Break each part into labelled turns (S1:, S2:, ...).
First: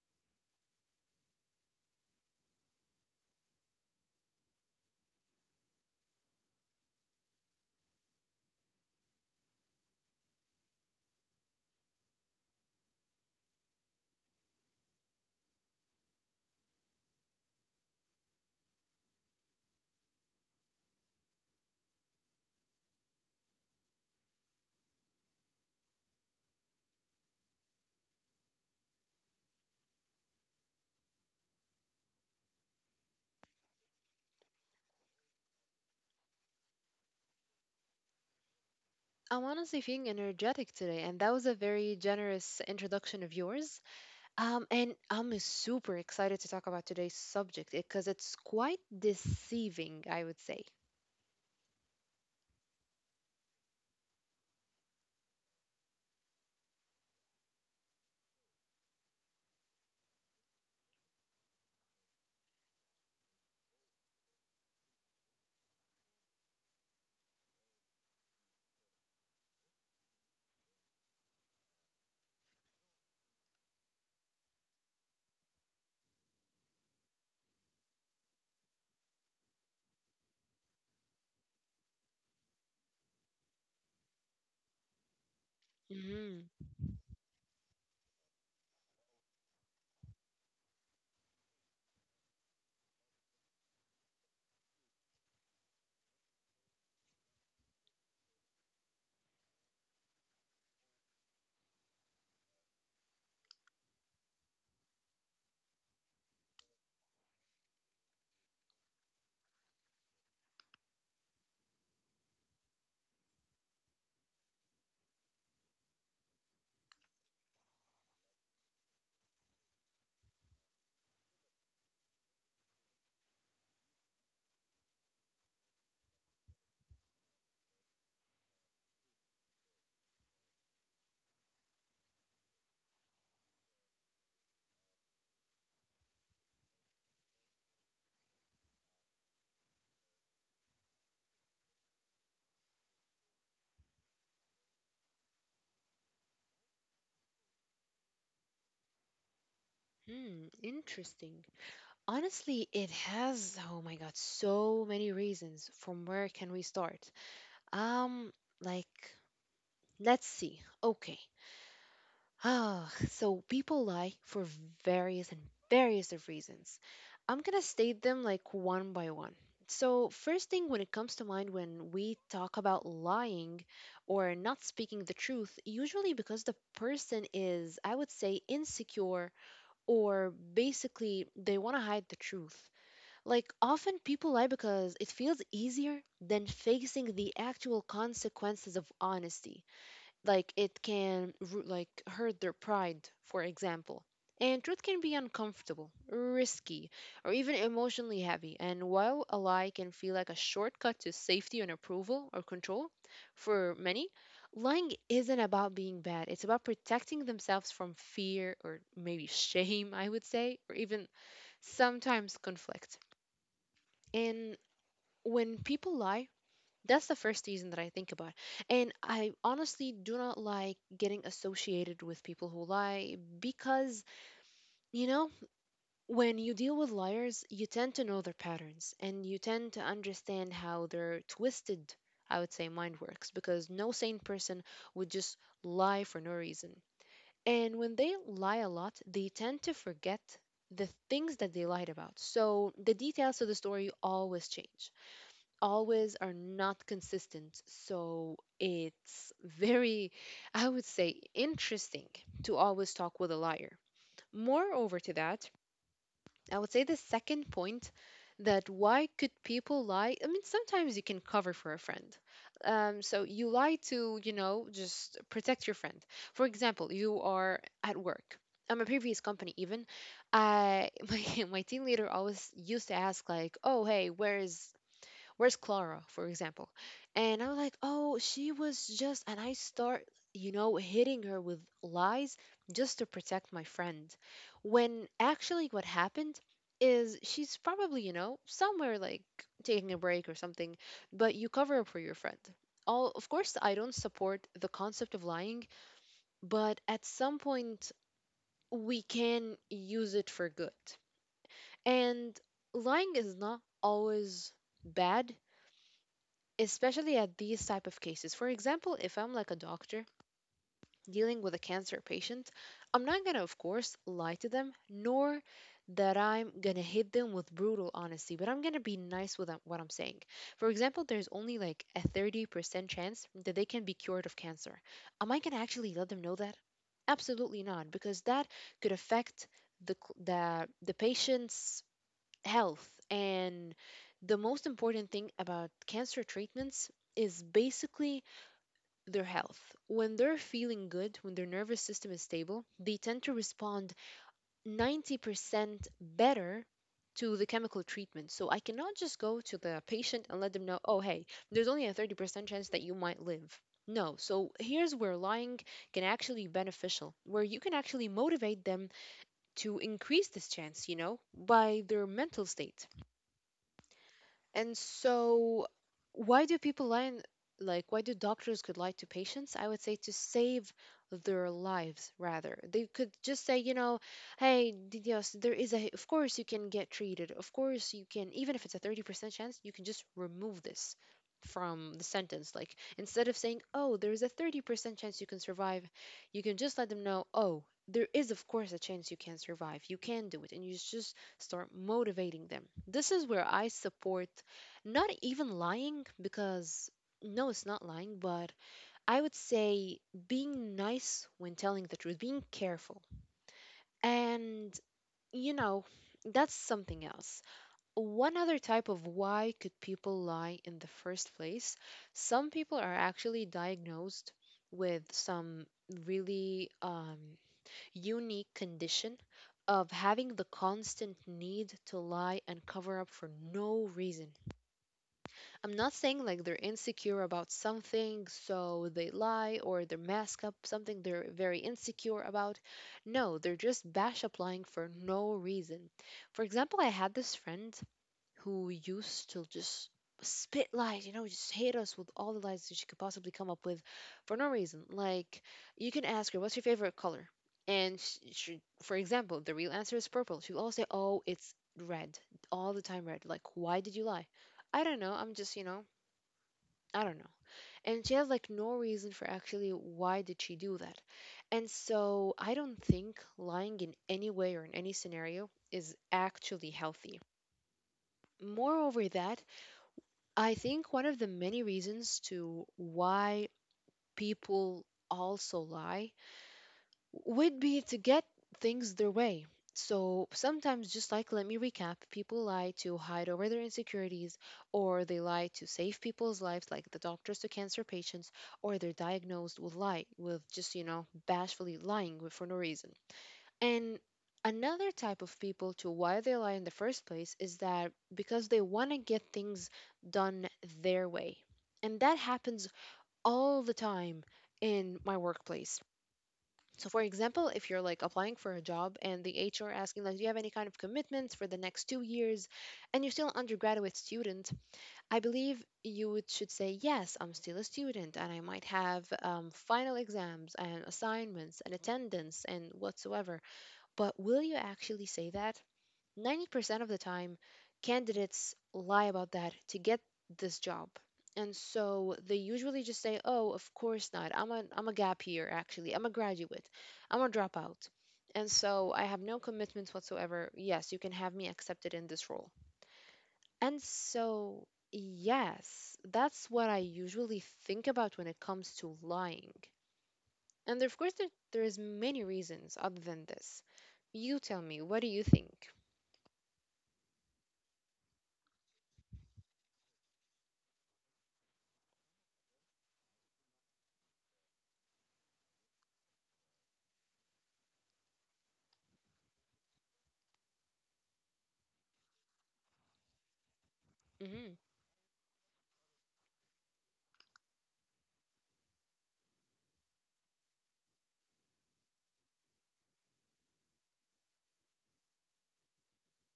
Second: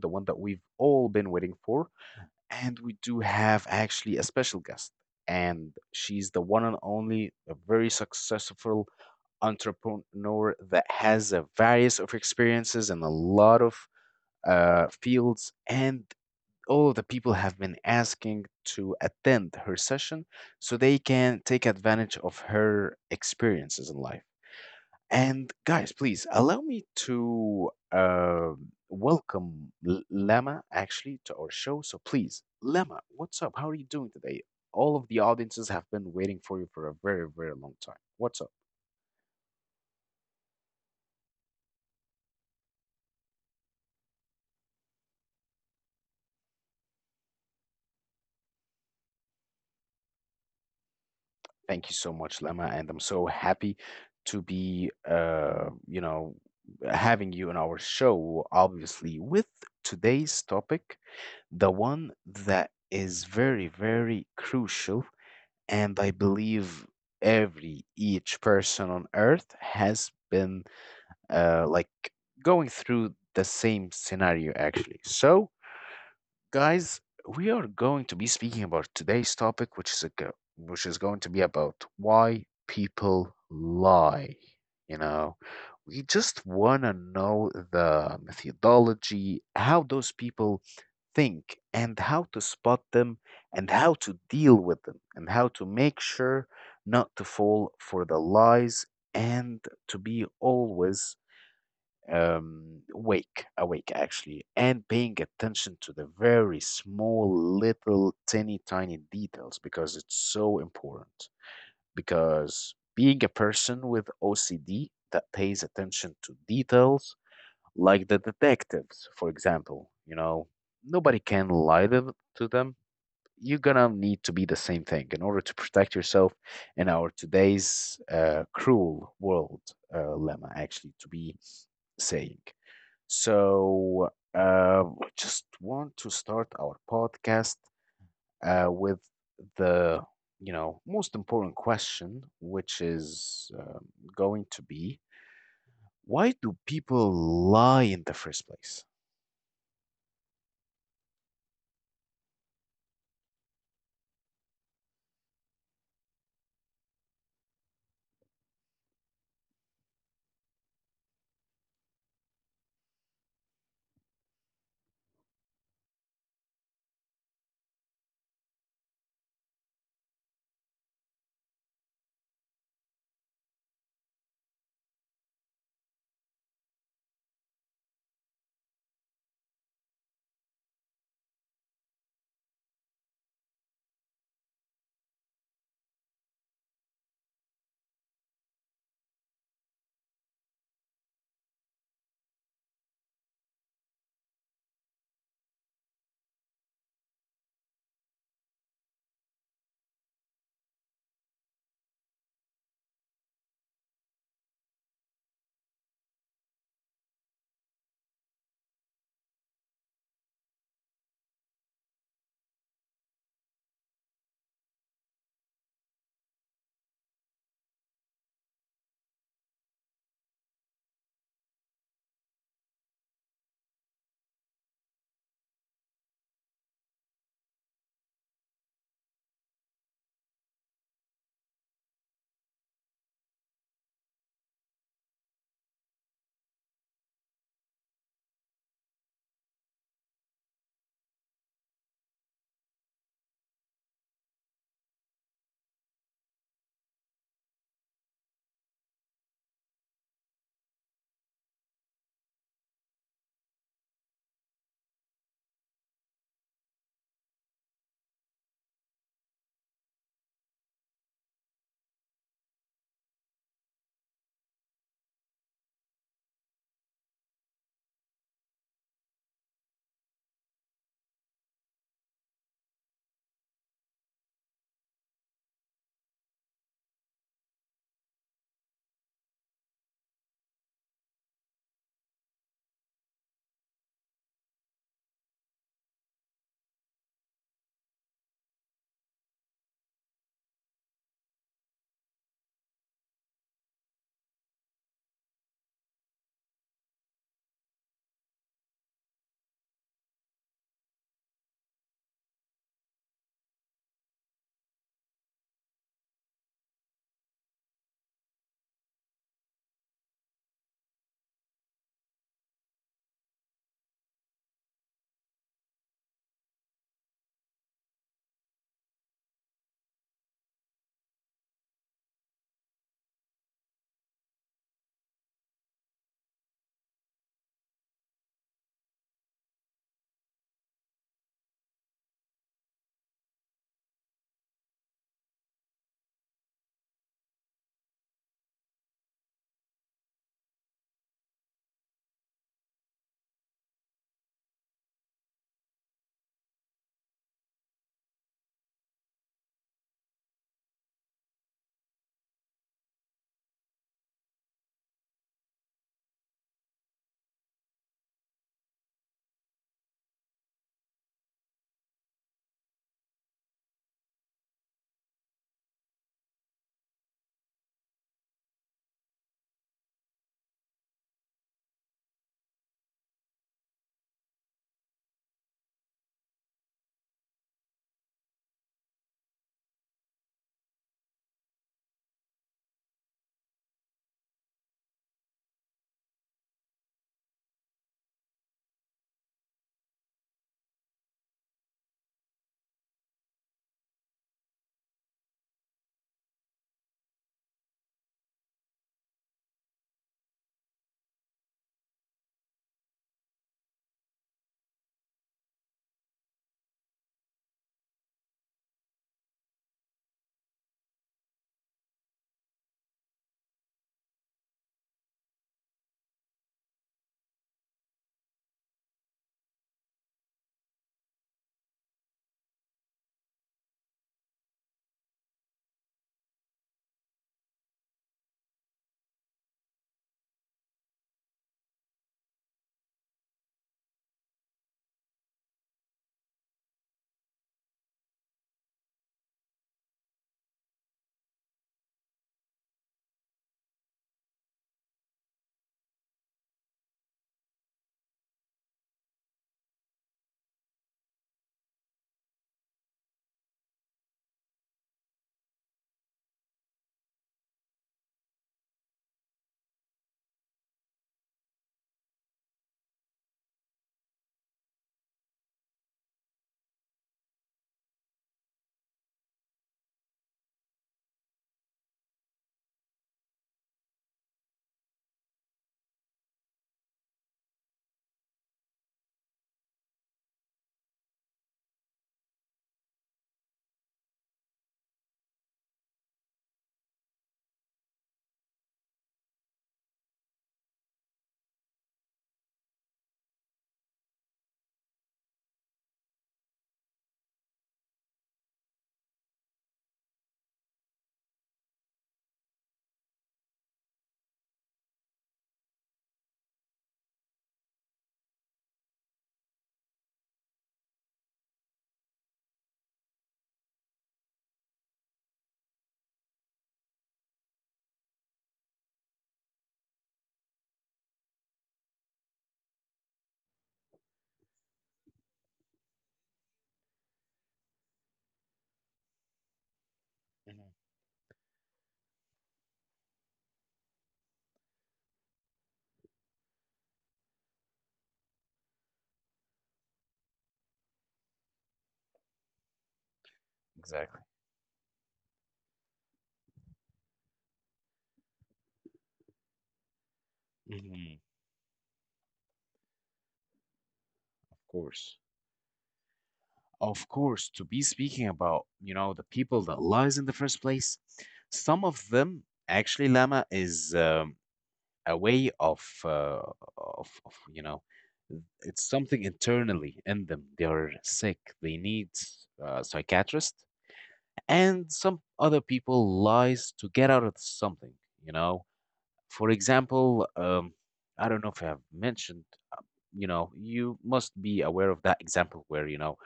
S1: the one that we've all been waiting for. And we do have actually a special guest, and she's the one and only, a very successful entrepreneur that has a various of experiences in a lot of fields, and all of the people have been asking to attend her session so they can take advantage of her experiences in life. And guys, please allow me to welcome Lama actually to our show. So please, Lama, what's up? How are you doing today? All of the audiences have been waiting for you for a very, very long time. What's up?
S2: I'm honestly feeling energetic today, and that was a very generous introduction of yours. And I'm super excited to talk about today's subject because it's quite deceiving, I would say.
S1: Thank you so much, Lama, and I'm so happy to be, you know, having you on our show. Obviously, with today's topic, the one that is very, very crucial, and I believe every each person on earth has been like going through the same scenario actually. So, guys, we are going to be speaking about today's topic, which is which is going to be about why people lie. You know, we
S2: Hmm.
S1: just want to know the methodology, how those people think, and how to spot them, and how to deal with them, and how to make sure not to fall for the lies, and to be always awake, awake actually, and paying attention to the very small, little, tiny, tiny details because it's so important. Because being a person with OCD that pays attention to details like the detectives, for example. You know, nobody can lie to them. You're gonna need to be the same thing in order to protect yourself in our today's cruel world, Lemma, actually, to be saying. So, I just want to start our podcast with the you know most important question, which is going to be why do people lie in the first place?
S2: Hmm, interesting. Honestly, it has, oh my God, so many reasons. From where can we start? Um, like, let's see. Okay. Oh, so people lie for various and various of reasons. I'm gonna state them like one by one. So, first thing when it comes to mind when we talk about lying or not speaking the truth, usually because the person is, I would say, insecure, or basically they want to hide the truth. Like, often people lie because it feels easier than facing the actual consequences of honesty. Like it can like hurt their pride, for example, and truth can be uncomfortable, risky, or even emotionally heavy. And while a lie can feel like a shortcut to safety and approval or control, for many, lying isn't about being bad, it's about protecting themselves from fear, or maybe shame, I would say, or even sometimes conflict. And when people lie, that's the first reason that I think about. And I honestly do not like getting associated with people who lie because, you know, when you deal with liars, you tend to know their patterns and you tend to understand how their twisted, I would say, mind works, because no sane person would just lie for no reason. And when they lie a lot, they tend to forget the things that they lied about. So the details of the story always change, always are not consistent. So it's very, I would say, interesting to always talk with a liar. Moreover to that, I would say the second point, that why could people lie? I mean, sometimes you can cover for a friend. So you lie to, you know, just protect your friend. For example, you are at work. At my previous company, even, I my team leader always used to ask like, "Oh, hey, where is where's Clara, for example?" And I was like, oh, she was just, and I start, you know, hitting her with lies just to protect my friend. When actually what happened is she's probably, you know, somewhere like taking a break or something, but you cover up for your friend. All, of course, I don't support the concept of lying, but at some point we can use it for good. And lying is not always bad, especially at these type of cases. For example, if I'm like a doctor dealing with a cancer patient, I'm not going to, of course, lie to them, nor that I'm going to hit them with brutal honesty, but I'm going to be nice with what I'm saying. For example, there's only like a 30% chance that they can be cured of cancer. Am I going to actually let them know that? Absolutely not, because that could affect the, cl- the patient's health. And the most important thing about cancer treatments is basically their health. When they're feeling good, when their nervous system is stable, they tend to respond 90% better to the chemical treatment. So I cannot just go to the patient and let them know, oh, hey, there's only a 30% chance that you might live. No, so here's where lying can actually be beneficial, where you can actually motivate them to increase this chance, you know, by their mental state. And so, why do people lie? In- Like, why do doctors could lie to patients? I would say to save their lives, rather. They could just say, you know, hey, yes, there is a. Of course, you can get treated. Of course, you can. Even if it's a 30% chance, you can just remove this from the sentence. Like, instead of saying, oh, there is a 30% chance you can survive, you can just let them know, oh. There is, of course, a chance you can survive. You can do it. And you just start motivating them. This is where I support not even lying, because no, it's not lying, but I would say being nice when telling the truth, being careful, and, you know, that's something else. One other type of why could people lie in the first place, some people are actually diagnosed with some really unique condition of having the constant need to lie and cover up for no reason. I'm not saying like they're insecure about something, so they lie or they mask up something they're very insecure about. No, they're just bash applying for no reason. For example, I had this friend who used to just spit lies, you know, just hate us with all the lies that she could possibly come up with for no reason. Like, you can ask her, what's your favorite color? And for example, the real answer is purple. She'll always say, oh, it's red, all the time red. Like, why did you lie? I don't know. I'm just, you know, I don't know. And she has like no reason for actually why did she do that. And so I don't think lying in any way or in any scenario is actually healthy. Moreover that, I think one of the many reasons to why people also lie would be to get things their way. So sometimes, just like let me recap, people lie to hide over their insecurities, or they lie to save people's lives, like the doctors to cancer patients, or they're diagnosed with lie, with just, you know, for no reason. And another type of people to why they lie in the first place is that because they want to get things done their way. And that happens all the time in my workplace. So, for example, if you're like applying for a job and the HR asking, like, do you have any kind of commitments for the next 2 years and you're still an undergraduate student, I believe you would, should say, yes, I'm still a student and I might have final exams and assignments and attendance and whatsoever. But will you actually say that? 90% of the time, candidates lie about that to get this
S1: Mhm.
S2: job. And so they usually just say, "Oh, of course not. I'm a gap year actually. I'm a graduate. I'm a dropout." And so I have no commitments whatsoever. Yes, you can have me accepted in this role. And
S1: Exactly.
S2: so, yes, that's what I usually think about when it comes to lying. And of course,
S1: Mhm.
S2: there's many reasons other than this. You tell
S1: Of
S2: me, what do
S1: course.
S2: you think?
S1: Of course, to be speaking about, you know, the people that lies in the first place, some of them actually, Lama, is a way of, of you know, it's something internally in them. They are sick. They need a psychiatrist.
S2: Hmm.
S1: And some other people lies to get out of something, you know. For example, I don't know if I have mentioned, uh, you know, you must be aware of that example where, you know,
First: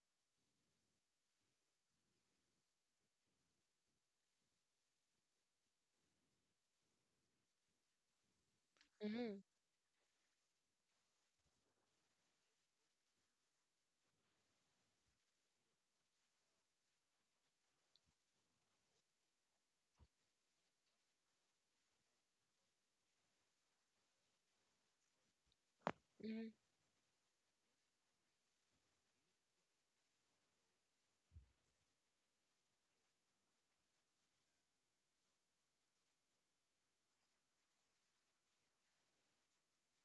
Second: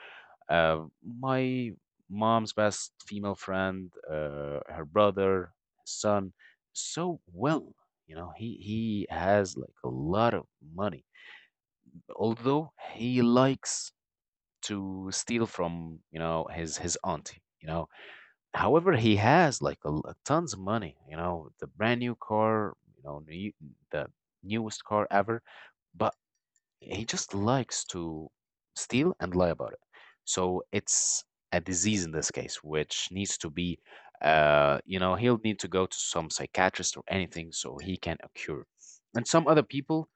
S1: uh, my mom's best female friend, her brother, son, so well, you know, he has like a lot of money, although he likes to steal from, you know, his auntie. You know, however, he has like tons of money, you know, the brand new car, you know, new, the newest car ever, but
S2: Hmm.
S1: he just likes to steal and lie about it. So it's a disease in this case, which needs to be, you know, he'll need to go to some psychiatrist or anything so he can cure. And some other people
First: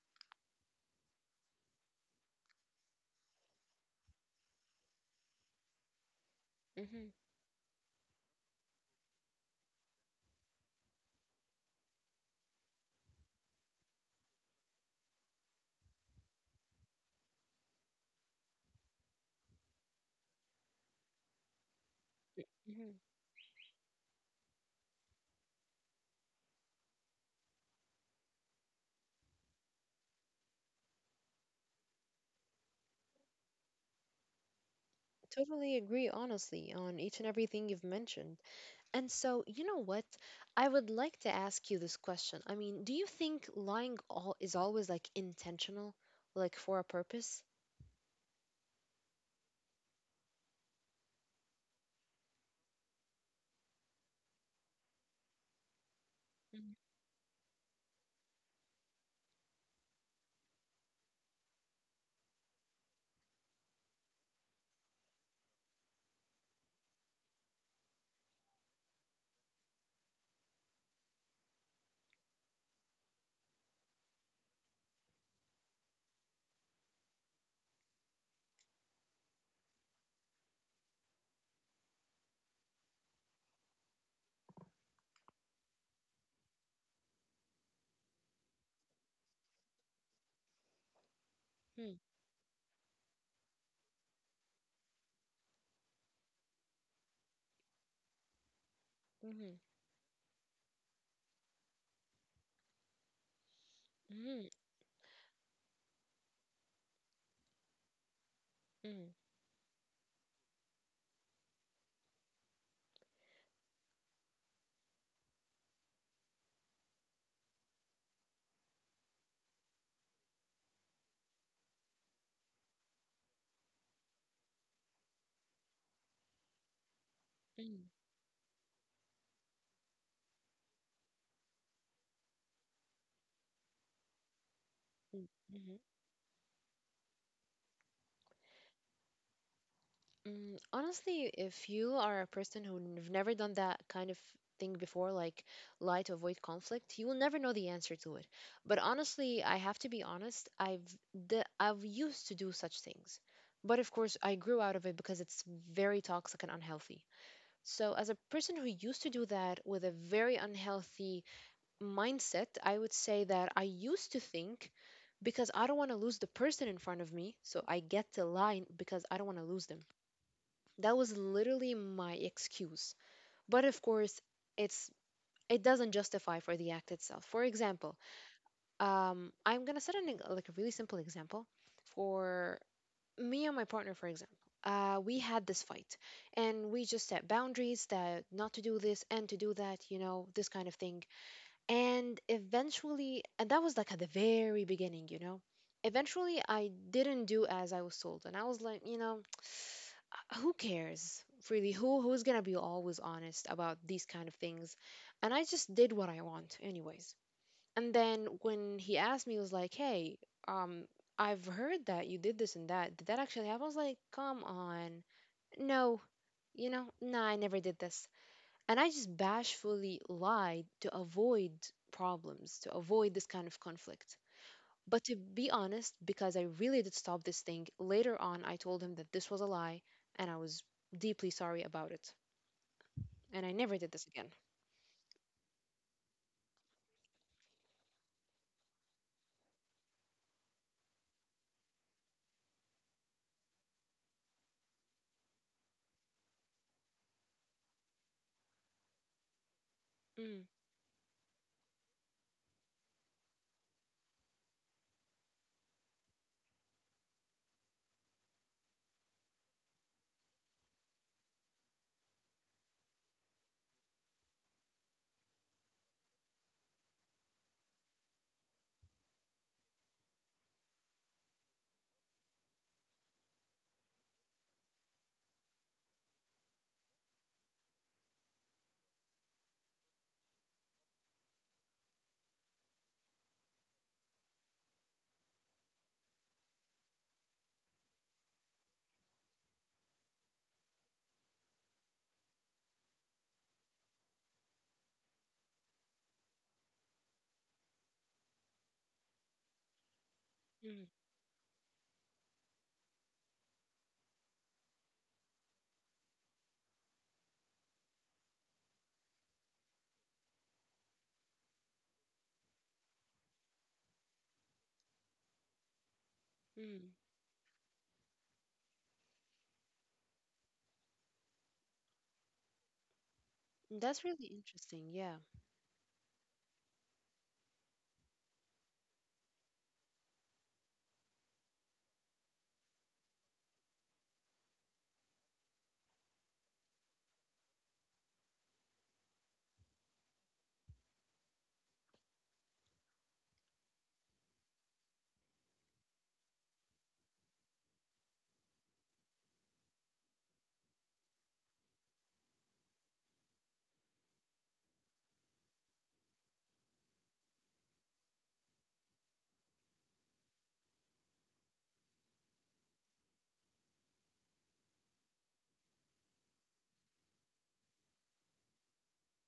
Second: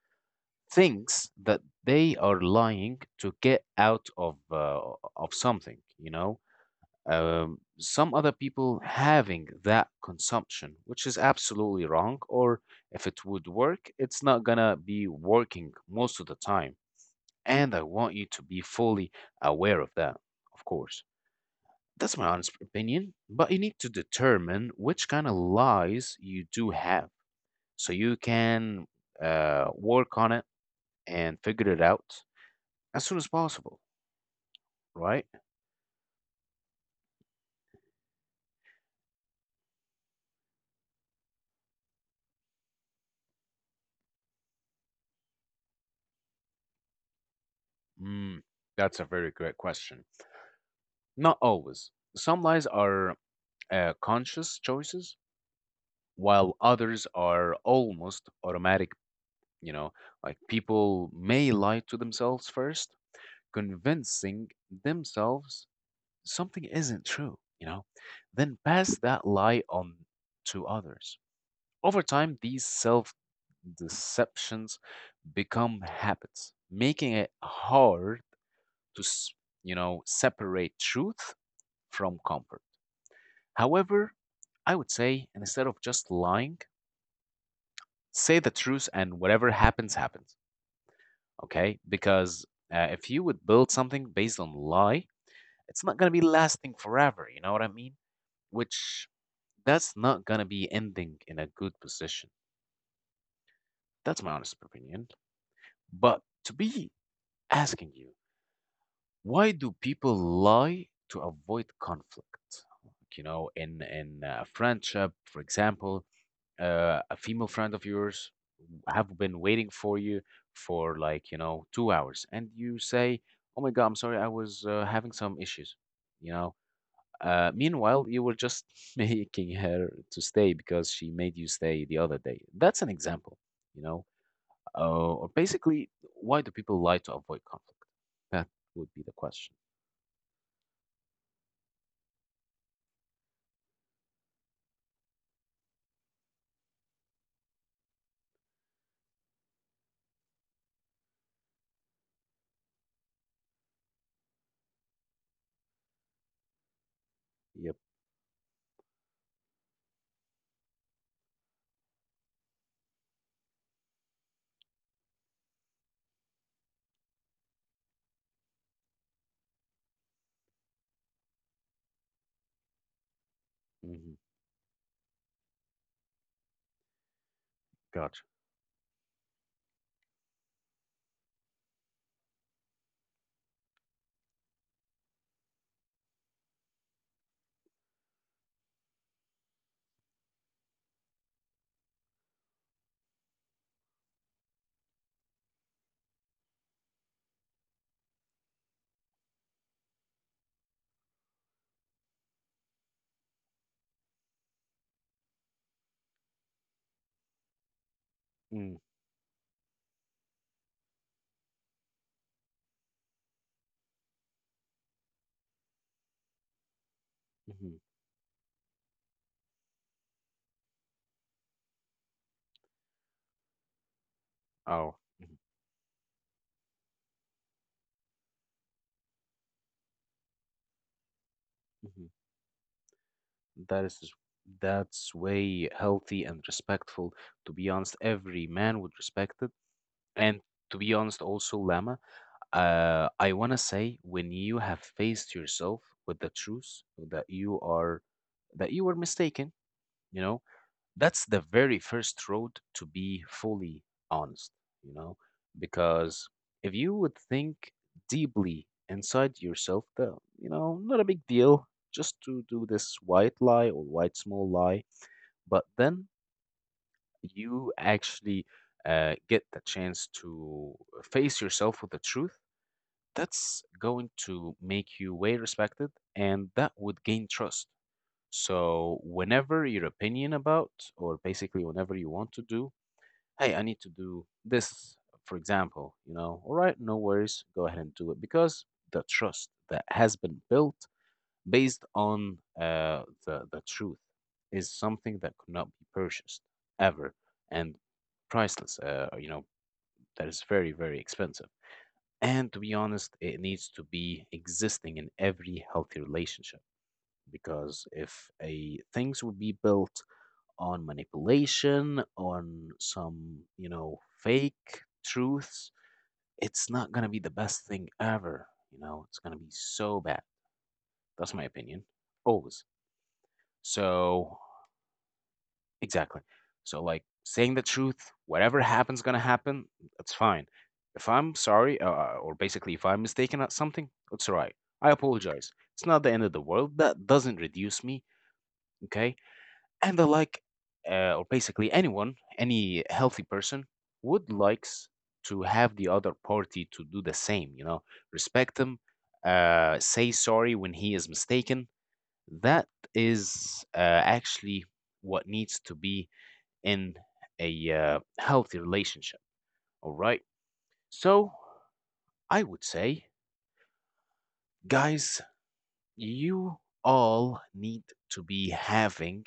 S1: thinks that they are lying to get out of something, you know,
S2: Hmm.
S1: some other people having that consumption, which is absolutely wrong. Or if it would work, it's not gonna be working most of the time. And I want you to be fully aware of that, of course. That's my honest
S2: Hmm.
S1: opinion, but you need to determine which kind of lies you do have, so you can work on it and figure it out as soon as possible, right?
S2: Totally agree, honestly, on each and everything you've mentioned. And so, you know what? I would like to ask you this question. I mean, do you think lying all is always like intentional, like for a purpose?
S1: Mm, that's a very great question. Not always. Some lies are conscious choices, while others are almost automatic. You know, like people may lie to themselves first, convincing themselves something isn't true, you know, then pass that lie on to others. Over time, these self deceptions become habits, making it hard to, you know, separate truth from comfort. However, I would say instead of just lying, say the truth and whatever happens happens, okay?
S2: Mm-hmm.
S1: Because if you would build something based on lie, it's not going to be lasting forever, you know what I mean, which that's not going to be ending in a good position. That's my
S2: Mm-hmm.
S1: honest opinion, but to be asking you,
S2: Mm-hmm.
S1: why do people lie to avoid conflict? Like, you know, in a friendship, for example, a female friend of yours have been waiting for you for like, you know, 2 hours. And you say, oh my God, I'm sorry, I was having some issues, you know. Meanwhile, you were just making her to stay because she made you stay the other day. That's an example, you know. Or
S2: Mm-hmm.
S1: basically, why do people lie to avoid conflict? That would be the question.
S2: Mm, honestly, if you are a person who've never done that kind of thing before, like lie to avoid conflict, you will never know the answer to it. But honestly, I have to be honest, I've used to do such things. But of course, I grew out of it because it's very toxic and unhealthy.
S1: Yep.
S2: So, as a person who used to do that with a very unhealthy mindset, I would say that I used to think because I don't want to lose the person in front of me, so I get to lie because I don't want to lose them. That was literally my excuse. But of course,
S1: Hmm.
S2: it's it doesn't justify for the act itself. For example,
S1: Gotcha.
S2: I'm gonna set an like a really simple example for me and my partner. For example, we had this fight, and we just set boundaries that not to do this and to do that. You know, this kind of thing. And eventually, and that was like at the very beginning. You know, eventually I didn't do as I was told, and I was like, you know, who cares, really, who's gonna be always honest about these kind of things? And I just did what I want anyways. And then when
S1: Mm-hmm.
S2: he asked me, he was like, hey, um I've heard that you did this and that, did that actually happen? I was like, come on, no, you know, nah, I never did
S1: Mm-hmm.
S2: this. And I just bashfully lied to avoid problems, to avoid this kind of conflict.
S1: Oh.
S2: But to
S1: Mm-hmm.
S2: be honest, because I really did stop this thing, later on I told him that this was a lie and I was deeply sorry about it.
S1: Mm-hmm.
S2: And I never
S1: That
S2: did this
S1: is,
S2: again.
S1: that's way healthy and respectful. To be honest, every man would respect it. And to be honest, also, Lama, I wanna say when you have faced yourself with the truth that you are that you were mistaken, you
S2: Mm.
S1: know, that's the very first road to be fully honest, you know, because if you would think deeply inside yourself, the you know, not a big deal just to do this white lie or white small lie, but then you actually get the chance to face yourself with the truth. That's going to make you way respected, and that would gain trust. So, whenever your opinion about, or basically whenever you want to do, hey, I need to do this, for example, you know, all right, no worries, go ahead and do it, because the trust that has been built based on the truth is something that could not be purchased ever and priceless, you know, that is very,
S2: Mm.
S1: very expensive. And to be honest, it needs to be existing in every healthy relationship, because if a things would be built on manipulation, on some, you know, fake truths, it's
S2: Mm.
S1: not going to be the best thing ever. You know, it's going to be so bad. That's my opinion, always.
S2: That's really
S1: So,
S2: interesting. Yeah.
S1: exactly. So, like, saying the truth, whatever happens, going to happen, that's fine. If I'm sorry, or basically if I'm mistaken at something, it's all right. I apologize. It's not the end of the world. That doesn't reduce me, okay? And I like, or basically anyone, any healthy person would likes to have the other party to do the same. You know, respect him, say sorry when he is mistaken. That is actually what needs to be in a healthy relationship. All right. So I would say, guys, you all need to be having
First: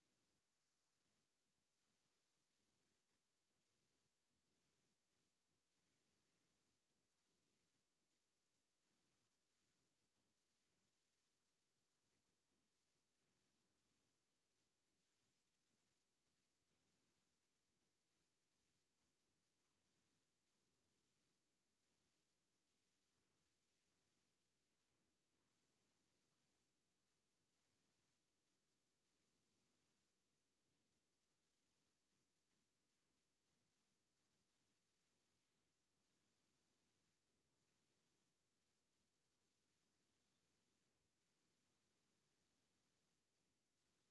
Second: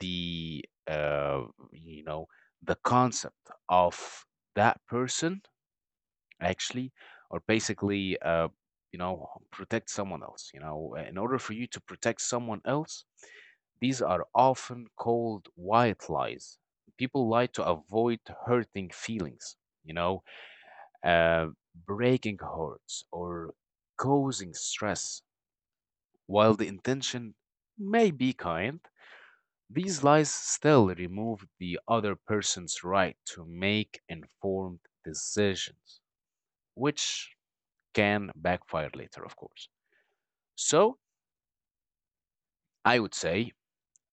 S1: the you know, the concept of that person actually, or basically you know, protect someone else, you know, in order for you to protect someone else. These are often called white lies. People lie to avoid hurting feelings, you know, uh, breaking hearts, or causing stress. While the intention may be kind, these lies still remove the other person's right to make informed decisions, which can backfire later, of course. So I would say,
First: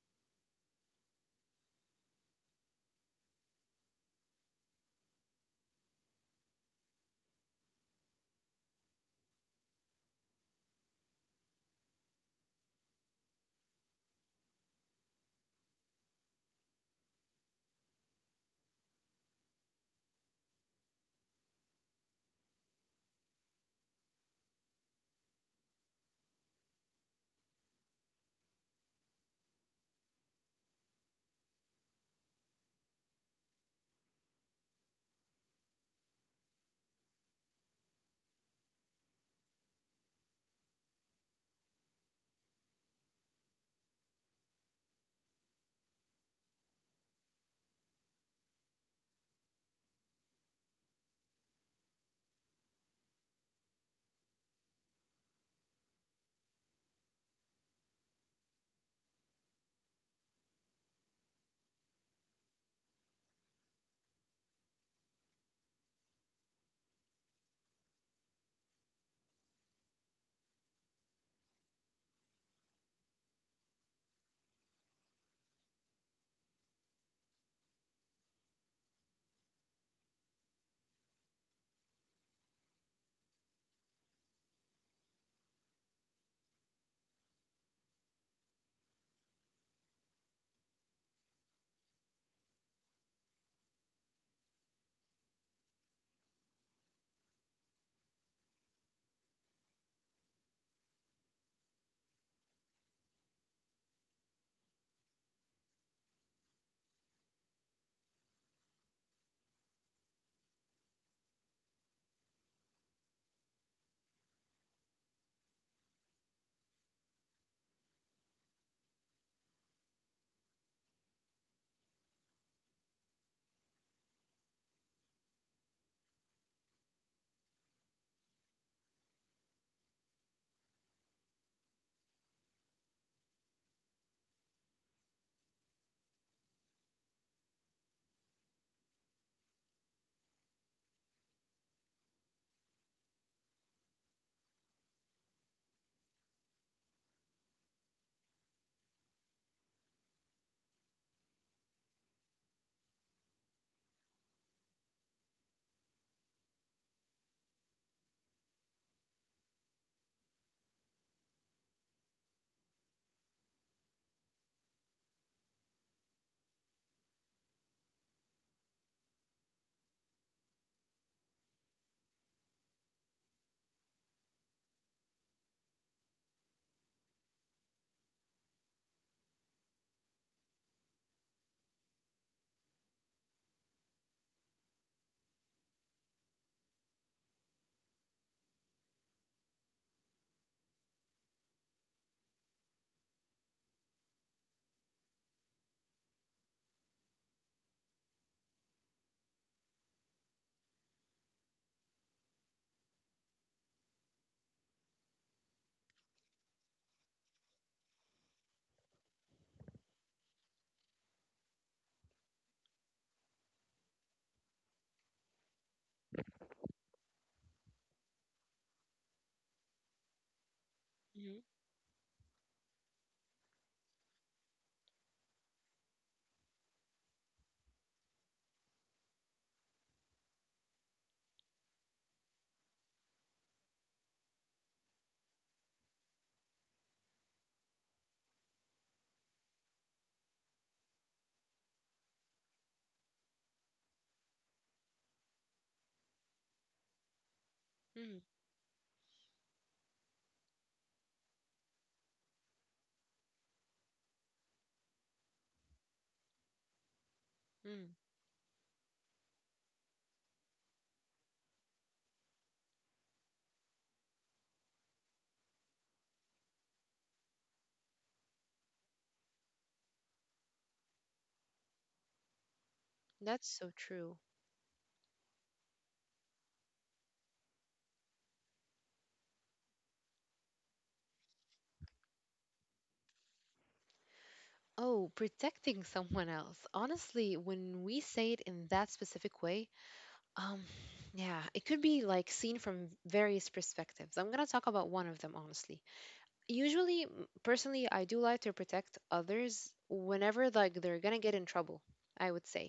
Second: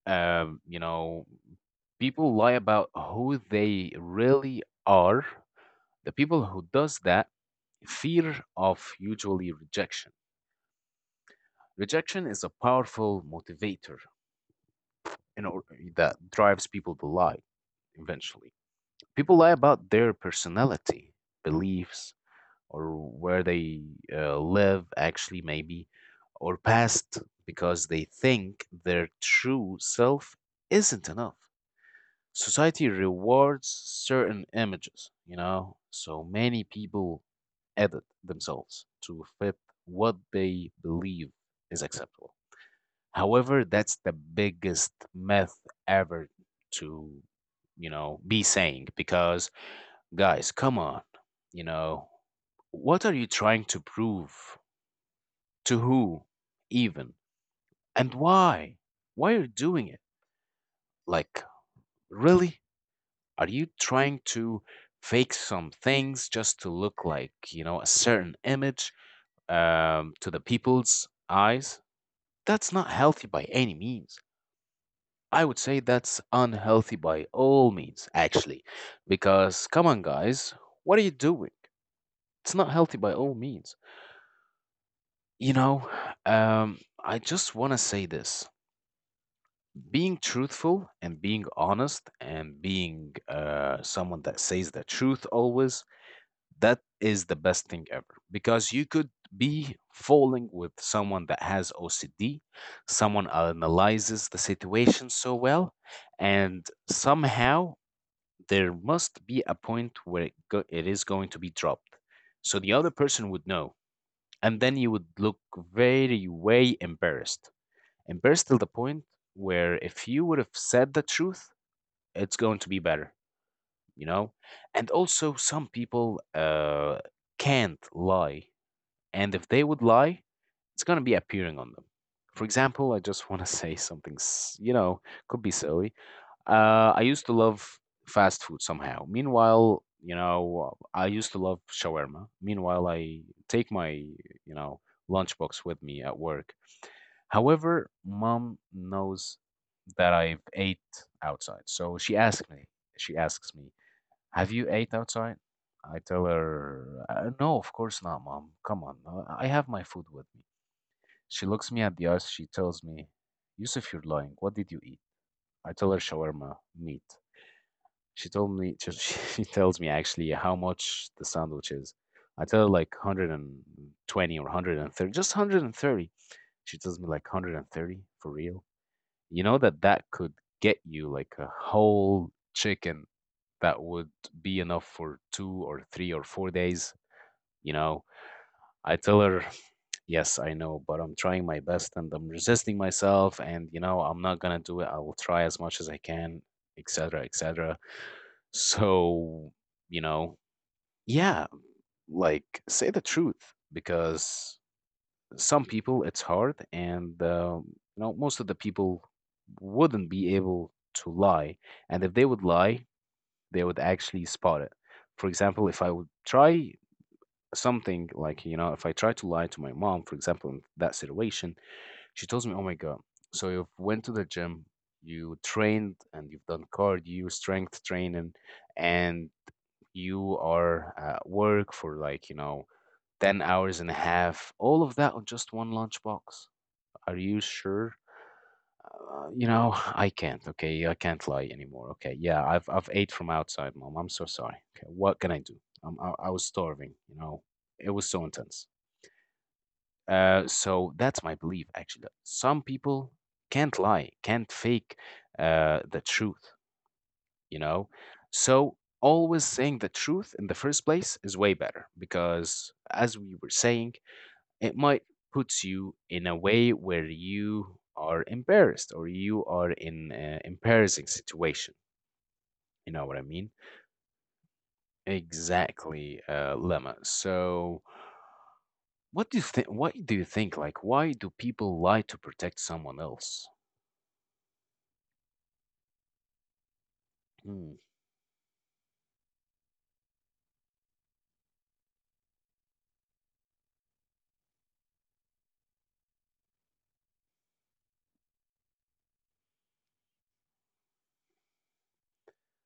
S1: you know, people lie about who they really are. The people who does that fear of usually rejection. Rejection is a powerful motivator in or- that drives people to lie eventually. People lie about their personality, beliefs, or where they live, actually, maybe, or past, because they think their true self isn't enough. Society rewards certain images, you know, so many people edit themselves to fit what they believe is acceptable. However, that's the biggest myth ever to, you know, be saying, because guys, come on. You know, what are you trying to prove? To who, even? And why? Why are you doing it? Like, really? Are you trying to fake some things just to look like, you know, a certain image to the people's eyes? That's not healthy by any means. I would say that's unhealthy by all means, actually. Because, come on, guys, what are you doing? It's not healthy by all means. You know, I just want to say this, being truthful and being honest and being someone that says the truth always, that is the best thing ever. Because you could be falling with someone that has OCD, someone analyzes the situation so well, and somehow there must be a point where it is going to be dropped. So the other person would know. And then you would look very, way embarrassed and burst till the point where if you would have said the truth, it's going to be better, you know? And also, some people can't lie. And if they would lie, it's going to be appearing on them. For example, I just want to say something, you know, could be silly. I used to love fast food somehow. Meanwhile, you know, I used to love shawarma. Meanwhile, I take my, lunchbox with me at work. However, mom knows that I've ate outside. So she asks me, "Have you ate outside?" I tell her, "No, of course not, mom. Come on. I have my food with me." She looks me at the eyes. She tells me, "Yusuf, you're lying. What did you eat?" I tell her shawarma, meat. She told me she, she tells me actually how much the sandwich is. I tell her like 120 or 130, just 130. She tells me like 130 for real. You know that that could get you like a whole chicken that would be enough for 2 or 3 or 4 days. You know, I tell her, yes, I know, but I'm trying my best and I'm resisting myself, and you know, I'm not gonna do it. I will try as much as I can, etc., etc. So, you know, yeah, like say the truth because some people it's hard, and most of the people wouldn't be able to lie, and if they would lie, they would actually spot it. For example, if I would try something, like, if I try to lie to my mom, for example, in that
S2: Mm.
S1: situation, she tells me, oh my God, so you went to the gym, you trained, and you've done cardio strength training, and you are at work for, like, 10 hours and a half, all of that on just one lunchbox. Are you sure? I can't. Okay, I can't lie anymore. Okay, yeah, I've ate from outside, mom. I'm so sorry. Okay, what can I do? I was starving. It was
S2: Mm.
S1: so intense. So that's my belief actually. That some people can't lie, can't fake the truth. You know,
S2: Mm.
S1: so always saying the truth in the first place is way better because, as we were saying, it might put you in a way where you are embarrassed or you are in an embarrassing situation. You know what I
S2: That's
S1: mean?
S2: so true.
S1: Exactly, Lemma. So, what do you think? Why do you think? Like, why do people lie to protect someone else?
S2: Oh, protecting someone else. Honestly,
S1: Mm.
S2: when we say it in that specific way, um, yeah, it could be like seen from various perspectives. I'm gonna talk about one of them, honestly. Usually personally, I do like to protect others whenever, like, they're gonna get in trouble, I would say.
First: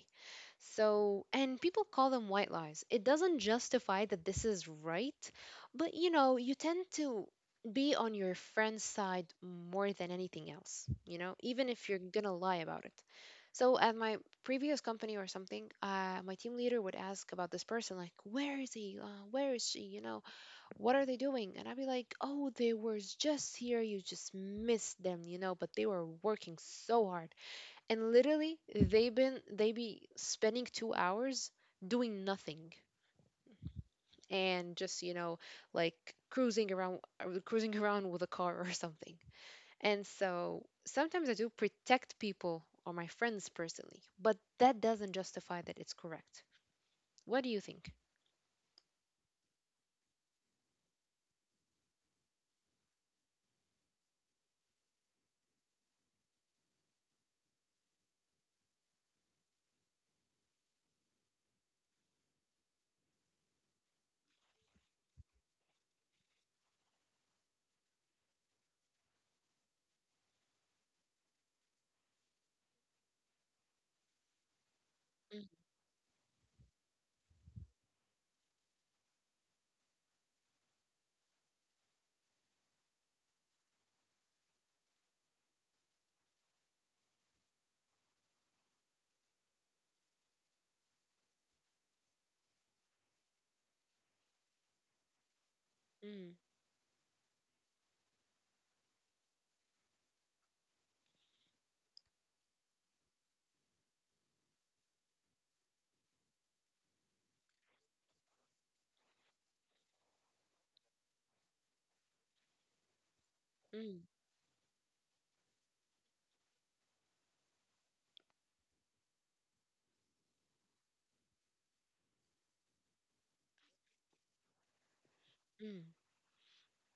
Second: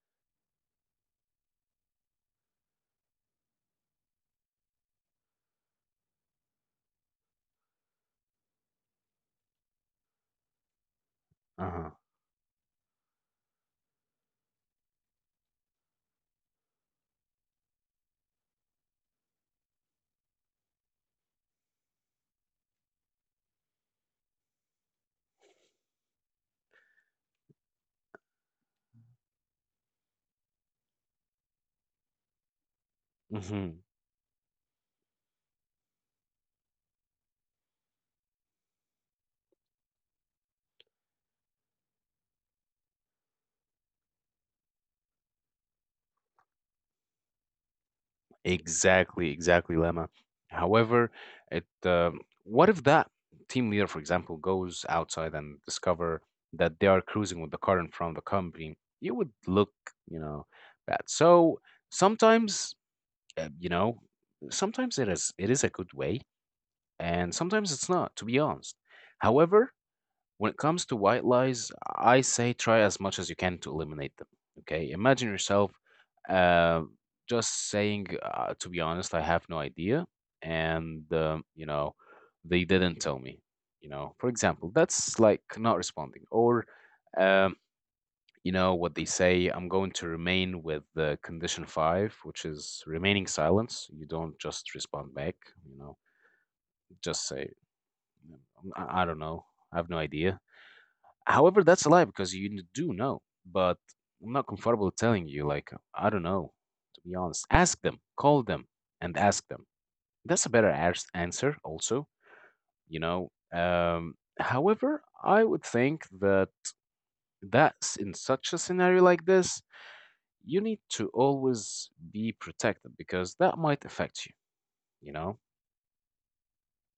S2: So and people call them white lies. It doesn't justify that this is right, but you know, you tend to be on your friend's side more than anything else, you know, even if
S1: Uh-huh.
S2: you're gonna lie about it. So at my previous company or something, my team leader would ask about this person, like, where is he, where is she, what are they doing? And I'd be like, oh, they were just here. You just missed them, but they were working so hard. And literally, they be spending 2 hours doing nothing
S1: Mm-hmm.
S2: and just, like cruising around, cruising around with a car or something. And so sometimes I do protect people or my friends personally, but that doesn't justify that it's correct. What do you think?
S1: Exactly, exactly, Lama. However, it what if that team leader, for example, goes outside and discover that they are cruising with the car in front of the company? It would look, you know, bad. So sometimes, uh, you know, sometimes it is a good way, and sometimes it's not. To be honest, however. When it comes to white lies, I say try as much as you can to eliminate them. Okay, imagine
S2: Mm,
S1: yourself uh, just saying, to be honest, I have no idea, and they didn't tell me. For example, that's like not responding, or um, you know what they say. I'm going to remain with the condition five, which is remaining silence. You don't just respond back. You know, just say, I don't know. I have no idea. However, that's a lie because you do know, but I'm not comfortable telling you. Like, I don't know, to be honest. Ask them, call them, and ask them. That's a better answer, also.
S2: mm, mm,
S1: However, I would think that that's, in such a scenario like this, you need to always be protected because that might affect you, you know.
S2: mm.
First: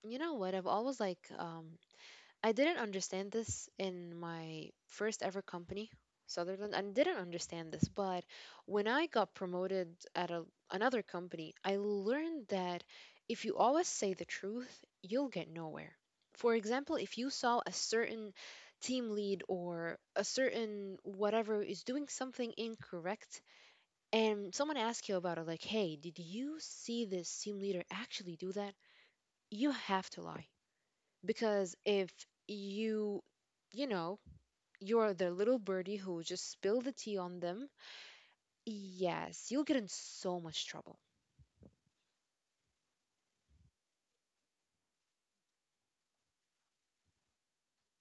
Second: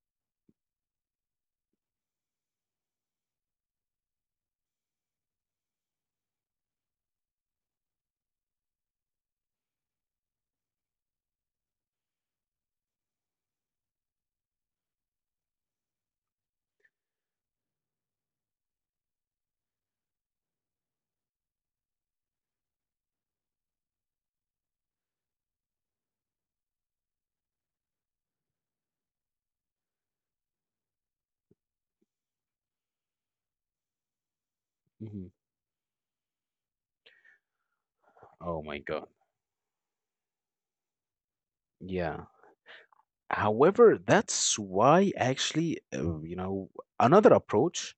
S2: You know what? I've always I didn't understand this in my first ever company, Sutherland, and didn't understand this. But when I got promoted at another company, I learned that if you always say the truth, you'll get nowhere. For example, if you saw a certain team lead or a certain whatever is doing something incorrect, and someone asks you about it, like, hey, did you see this team leader actually do that? You have to lie because if you you know you're
S1: Hmm.
S2: the little birdie who just spilled the tea on them.
S1: Oh my God.
S2: Yes, you'll get in so much trouble.
S1: Yeah. However, that's why, actually, another approach,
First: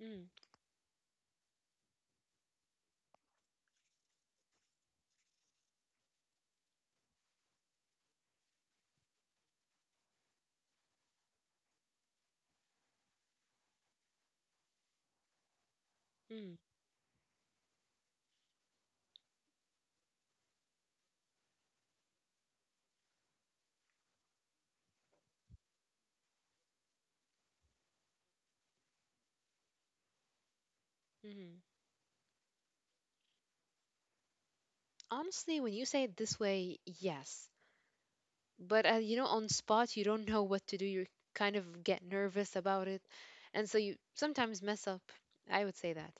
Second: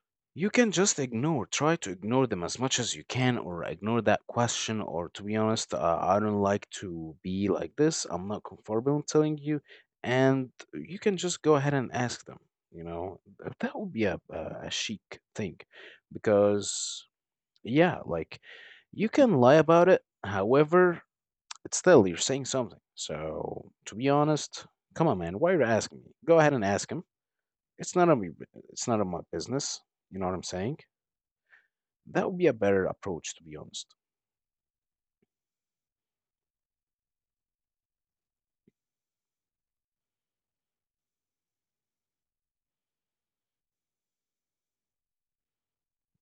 S2: Mm,
S1: you can just ignore try to ignore them as much as you can, or ignore that question, or to be honest, I don't like to be like this, I'm not comfortable in telling you, and you can just go ahead and ask them, you know. That would be a chic thing,
S2: mm,
S1: because, yeah, like, you can lie about it, however it's still you're saying something, so to be honest, come on man, why are you asking me? Go ahead and ask him. It's not of me, it's not of my business. You know what I'm saying.
S2: mm.
S1: That would be a better approach, to be honest.
S2: Honestly, when you say it this way, yes, but you know, on spot, you don't know what to do. You kind of get nervous about it, and so you sometimes mess up, I would say that.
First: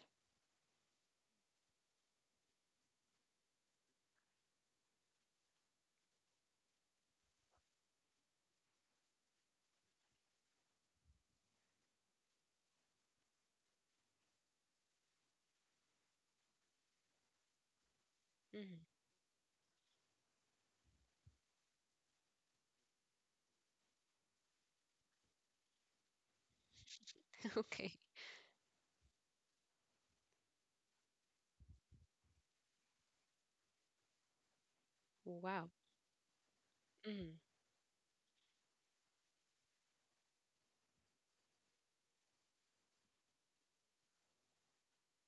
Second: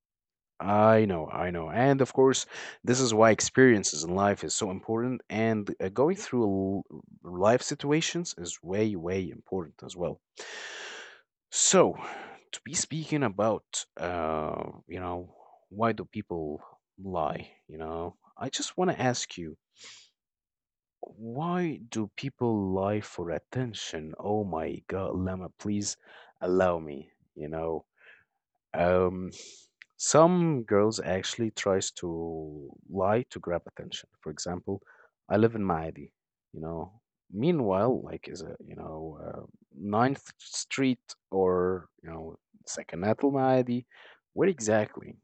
S1: I know, I know. And of course, this is why experiences in life is so important. And going through life situations is way, way important as well. So, to be speaking about, you know, why do people lie? I just
S2: Mm.
S1: want to ask you, why do people lie for attention? Oh my God, Lama, please allow me, you know.
S2: Okay.
S1: Um, some girls actually tries to lie to grab attention. For example, I live in
S2: Wow.
S1: Maadi, you know.
S2: Mm,
S1: Meanwhile, like is a you know Ninth Street, or Sakinat al Maadi, where exactly?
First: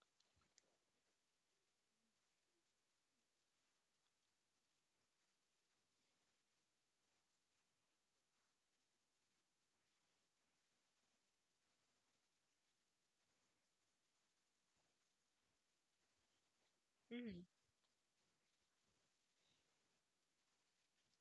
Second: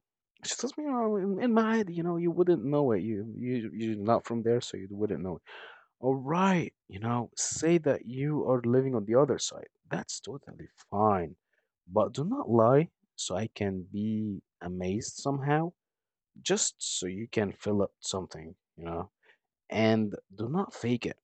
S1: She tells me, in Maadi, you wouldn't know it. You're not from there, so you wouldn't know. All right, say that you are living on the other side. That's totally fine. But do not lie so I can be amazed somehow, just so you
S2: mm,
S1: can fill up something, you know? And do not fake it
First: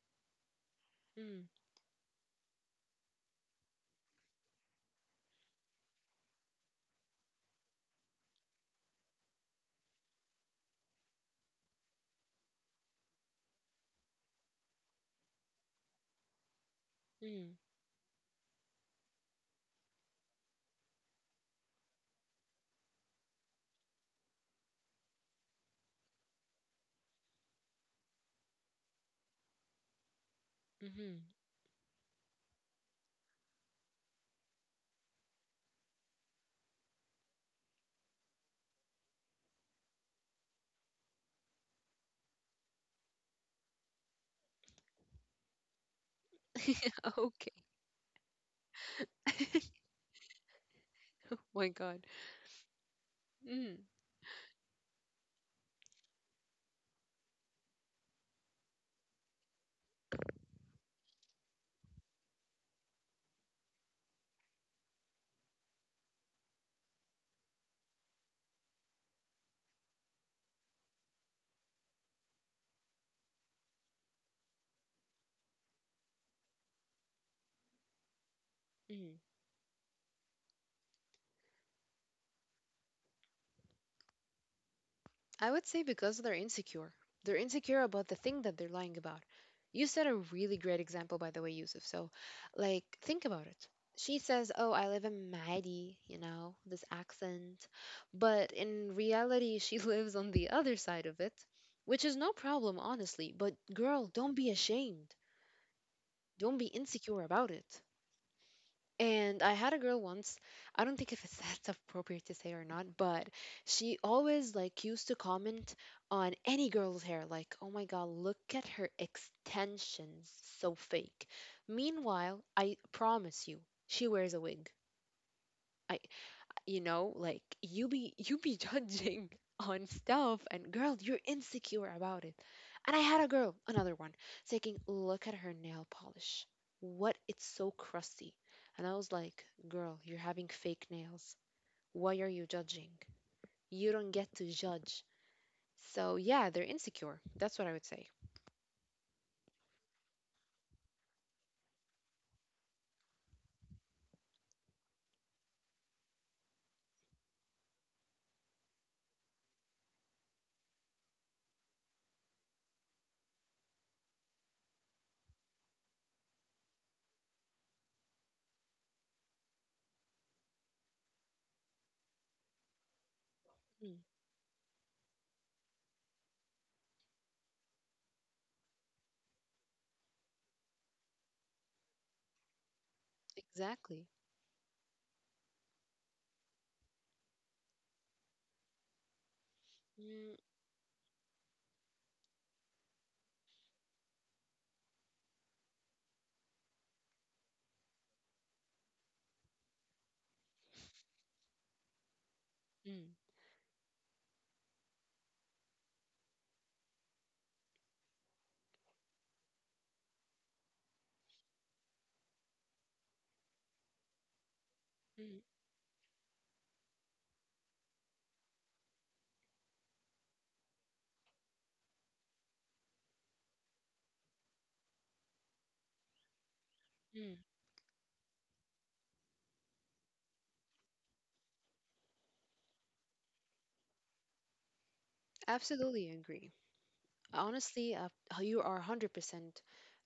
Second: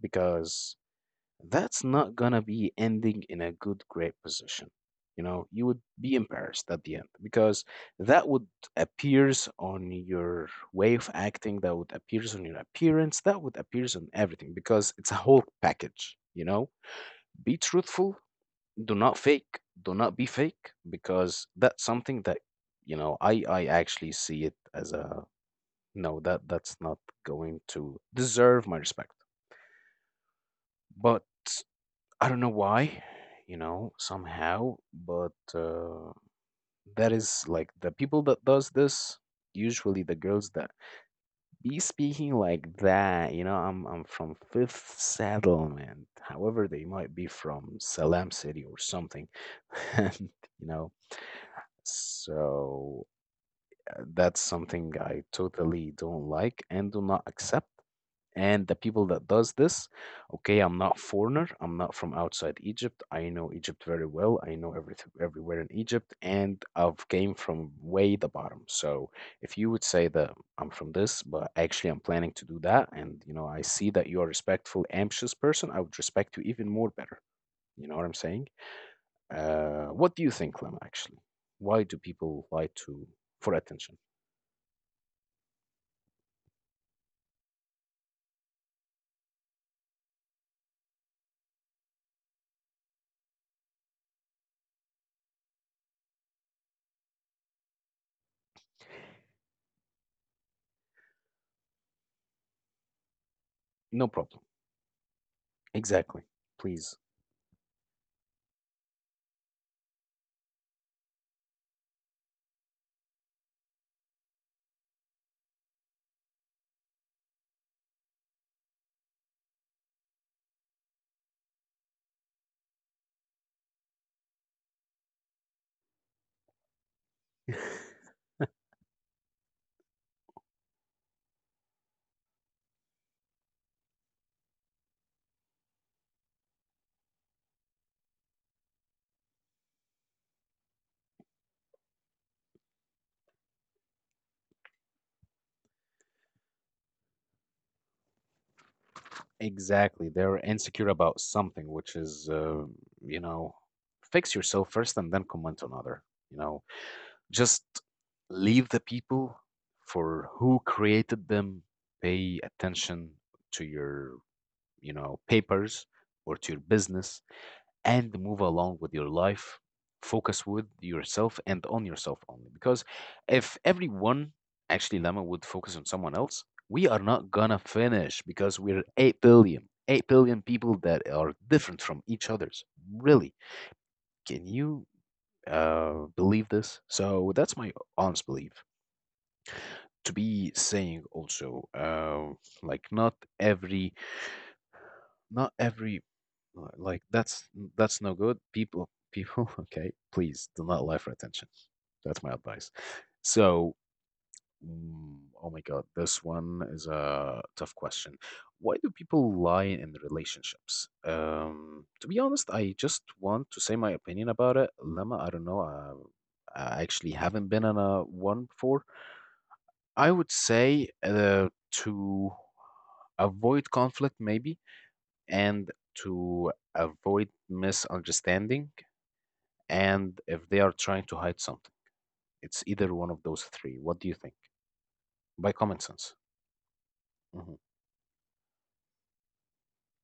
S1: because
S2: mm,
S1: that's not gonna be ending in a good, great position. You would be embarrassed at the end because that would appears on your way of acting, that would appears on your appearance, that would appears on everything because it's a whole package. You know,
S2: mm,
S1: be truthful, do not fake, do not be fake, because that's something that, I actually see it as a, no, that that's not going to deserve my respect.
S2: mm.
S1: But I don't know why, somehow, but that is like the people that does this, usually the girls that be speaking like that, I'm from Fifth Settlement, however they might be
S2: Okay.
S1: from Salam City or something. And, you know,
S2: My god.
S1: so
S2: Mm,
S1: uh, that's something I totally don't like and do not accept. And the people that does this, okay, I'm not foreigner, I'm not from outside Egypt, I know Egypt very well, I know everything everywhere in Egypt, and I've came from way the bottom. So if you would say that I'm from this but actually I'm planning to do that, and I see that you're a respectful ambitious person, I would respect you even more better. You know what I'm saying?
S2: mm.
S1: What do you think, Lem? Actually, why do people lie to for attention?
S2: I would say because they're insecure. They're insecure about the thing that they're lying about. You set a really great example, by the way, Yusuf. So, like, think about it. She says, oh, I live in Mahdi, you know, this accent. But in reality, she lives on the other side of it, which is no problem, honestly. But,
S1: No
S2: girl, don't
S1: problem.
S2: be ashamed.
S1: Exactly.
S2: Don't be
S1: Please.
S2: insecure about it. And I had a girl once. I don't think if it's that's appropriate to say or not, but she always used to comment on any girl's hair, like, "Oh my God, look at her extensions, so fake." Meanwhile, I promise you, she wears a wig. I You know, like, you be judging on stuff, and girl, you're insecure about it. And I had a girl, another one, taking look at her nail polish. What, it's so crusty. And I was like, girl, you're having fake nails, why are you judging? You don't get to judge. So yeah, they're insecure, that's what I would say.
S1: Exactly. They're insecure about something, which is, you know, fix yourself first and then comment on other. You know, just leave the people for who created them. Pay attention to your, papers, or to your business, and move along with your life. Focus with yourself and on yourself only. Because if
S2: Mm,
S1: everyone, actually, Lama, would focus on someone else, we are not gonna finish because we're 8 billion, 8 billion people that are different from each other's. Really.
S2: exactly.
S1: Can you believe this? So that's my honest belief. To
S2: Mm,
S1: be saying also, like, not every Not every like that's no good. People okay, please do not lie for attention. That's my advice.
S2: mm,
S1: So, oh my God, this one is a tough question. Why do people lie in relationships? To be honest, I just want to say my opinion about it. Lemma, I
S2: mm,
S1: don't know. I actually haven't been on a one before. I would say, to avoid conflict, maybe, and to avoid
S2: mm.
S1: misunderstanding, and if they are trying to hide something. It's either one of those three. What do you think? By common
S2: Absolutely
S1: sense.
S2: agree.
S1: Hmm.
S2: Honestly, you are 100%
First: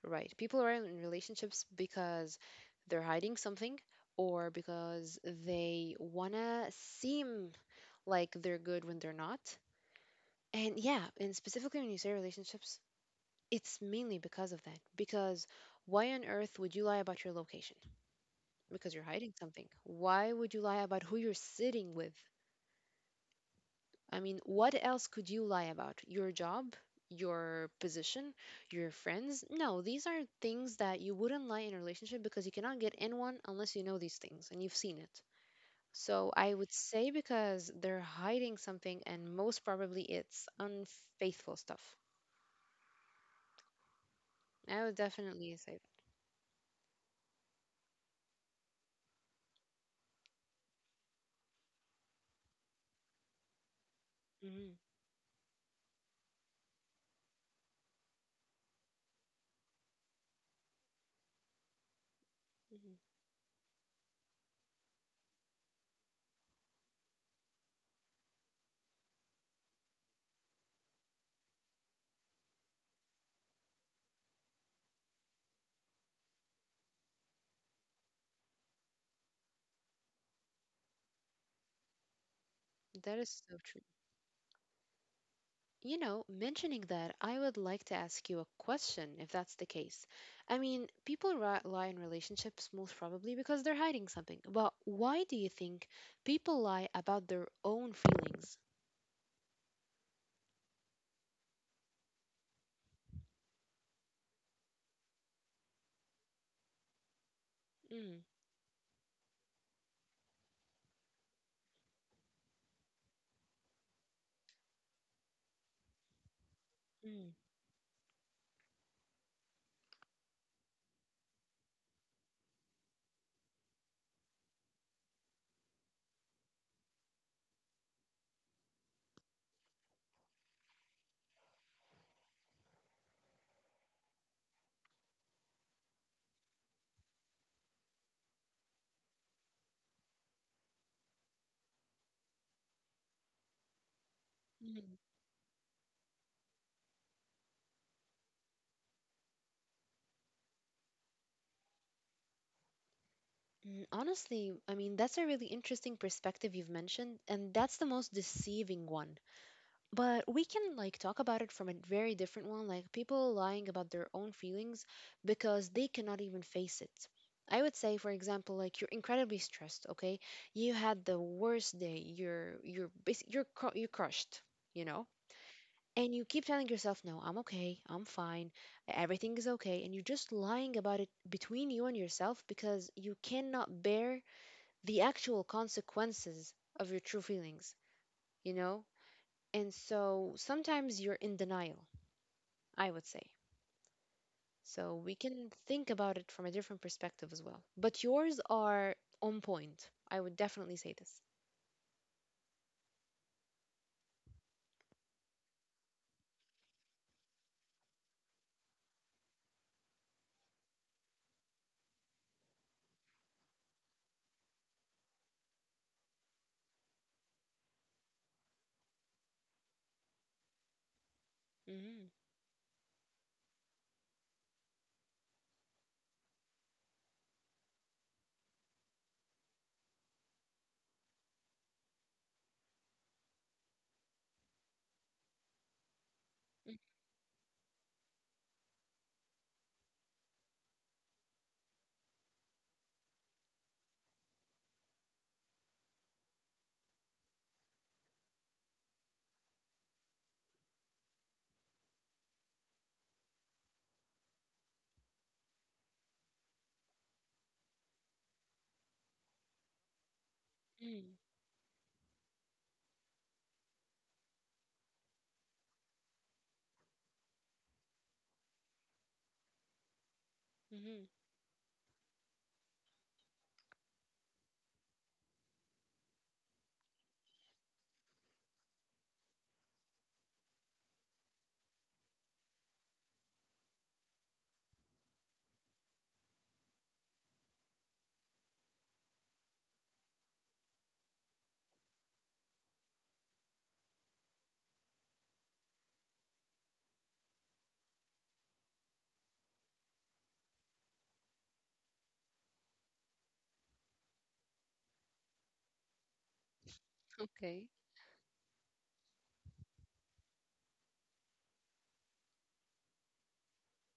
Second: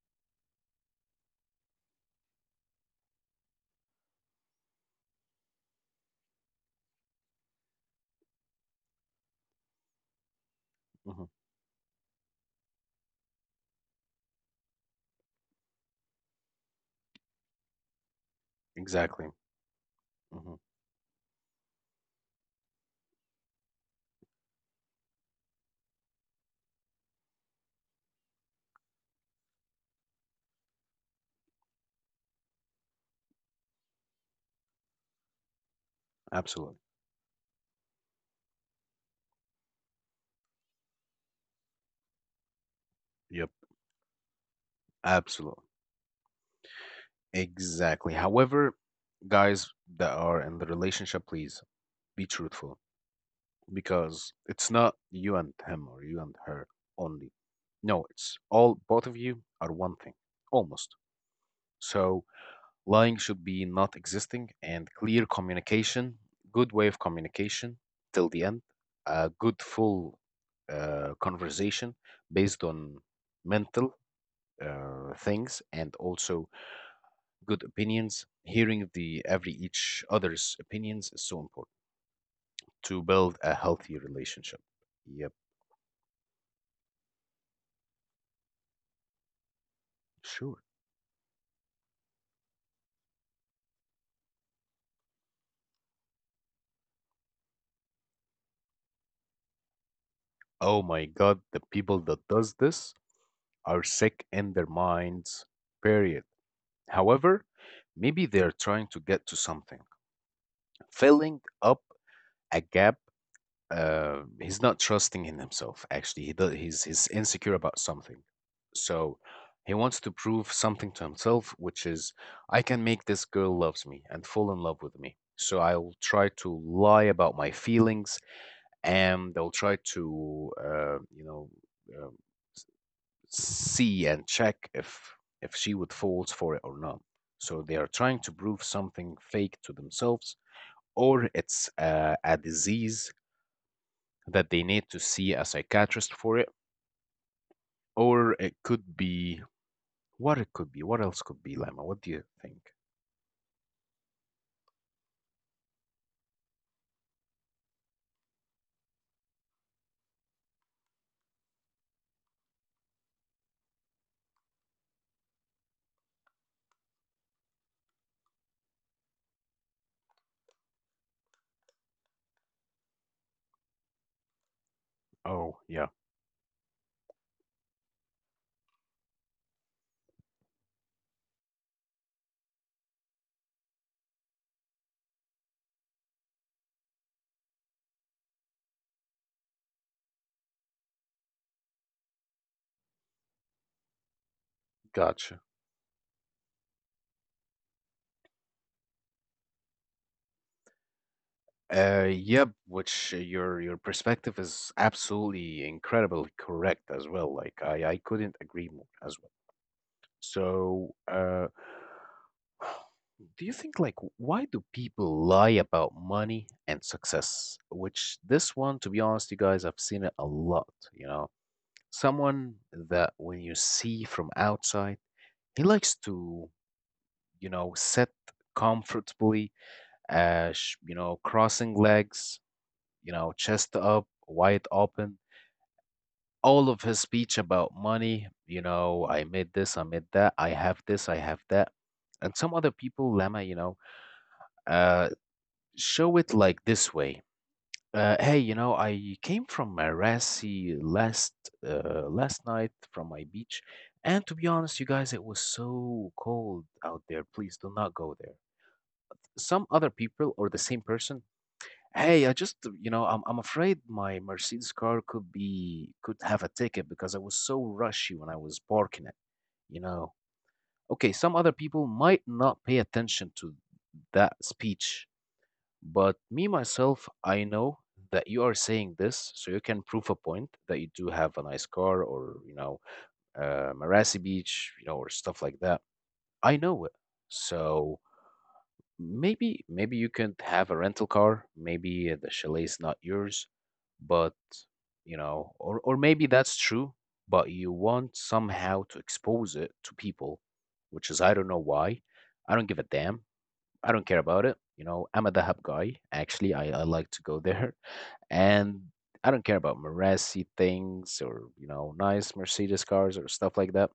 S2: right. People are in relationships because they're hiding something or because they want to seem like they're good when they're not. And yeah,
S1: Hmm.
S2: and specifically when you say relationships, it's mainly because of that. Because why on earth would you lie about your location? Because you're
S1: Exactly.
S2: hiding something. Why would
S1: Hmm.
S2: you lie about who you're sitting with? I mean, what else could you lie about? Your job, your position, your friends? No, these are things that you wouldn't lie in a relationship because you cannot get in one unless you know these things and you've seen it. So I would
S1: Absolutely.
S2: say because they're hiding something and most probably it's unfaithful stuff.
S1: Yep.
S2: I would definitely
S1: Absolutely.
S2: say
S1: Exactly. However, guys that are in the relationship, please be truthful, because
S2: that.
S1: it's
S2: Mhm,
S1: not you and him or you and her only. No, it's all, both of you are one thing, almost. So
S2: mhm.
S1: lying should be not existing, and clear communication, good way of communication till the end, a good full conversation based on mental things, and also good opinions. Hearing the every each other's opinions is so important to
S2: That
S1: build
S2: is
S1: a
S2: so true.
S1: healthy relationship. Yep,
S2: You know, mentioning that, I would like to ask you a question if that's the case. I
S1: sure.
S2: mean, people lie in relationships most probably because they're hiding something. But why do you think people lie about their own feelings?
S1: Oh my God, the people that does this are sick in their minds. Period. However,
S2: Mm,
S1: maybe they're trying to get to something, filling up a gap. He's not trusting in himself. Actually, he does, he's
S2: mm,
S1: insecure about something, so he wants to prove something to himself, which is, I can make this girl loves me and fall in love with me. So I'll try to lie about my feelings, and I'll try to, uh, see and check if she would fall for it or not. So they are trying to prove something fake to themselves, or it's a disease that they need
S2: mm.
S1: to see a psychiatrist for it, or it could be what it could be. What else could be, Lama? What do you think?
S2: Mm, honestly, I mean, that's a really interesting perspective you've mentioned, and that's the most deceiving one. But we can, like, talk about it from a very different one, like people lying about their own feelings because they cannot even face it. I would say, for example, like, you're incredibly stressed, okay? You had the worst day. You're you're crushed, you know?
S1: Oh, yeah,
S2: And you keep telling yourself, no, I'm okay, I'm fine, everything is okay, and you're just lying about it between you and yourself because you cannot bear the actual consequences of your true feelings, you know? And so sometimes you're in denial, I would say. So we
S1: gotcha.
S2: can think about it from a different perspective as well. But yours are on point. I would definitely say this.
S1: Uh, Yep. Which your perspective is absolutely incredibly correct as well. Like I couldn't agree more as well. So, do you think why do people lie about money and success? Which this one, to be honest, you guys, I've seen it a lot. You know,
S2: Hmm.
S1: someone that when you see from outside, he likes to, you know, sit comfortably, you know, crossing legs, you know, chest up, wide open. All of his speech about money, you know, I made this, I made that, I have this, I have that. And some other people, Lama, you know, uh, show it like this way. Hey, you know, I came from Marassi last night from my beach, and to be honest, you guys, it was so cold out there. Please do not go there. Some other people or the same
S2: Hmm.
S1: person. Hey, I just, you know, I'm afraid my Mercedes car could have a ticket because I was so rushy when I was parking it, you know.
S2: Hmm.
S1: Okay, some other people might not pay attention to that speech, but me, myself, I know that you are saying this so you can prove a point that you do have a nice car or, you know, Marassi Beach, you know, or stuff like that. I know it. So maybe, maybe you can have a rental car. Maybe the chalet's not yours, but, you know, or maybe that's true, but you want somehow to expose it to people, which is, I don't know why. I don't give a damn. I don't care about it. You know, I'm a Dahab guy. Actually, I like to go
S2: Okay.
S1: there. And I don't care about Marassi things or, you know, nice Mercedes cars or stuff like that.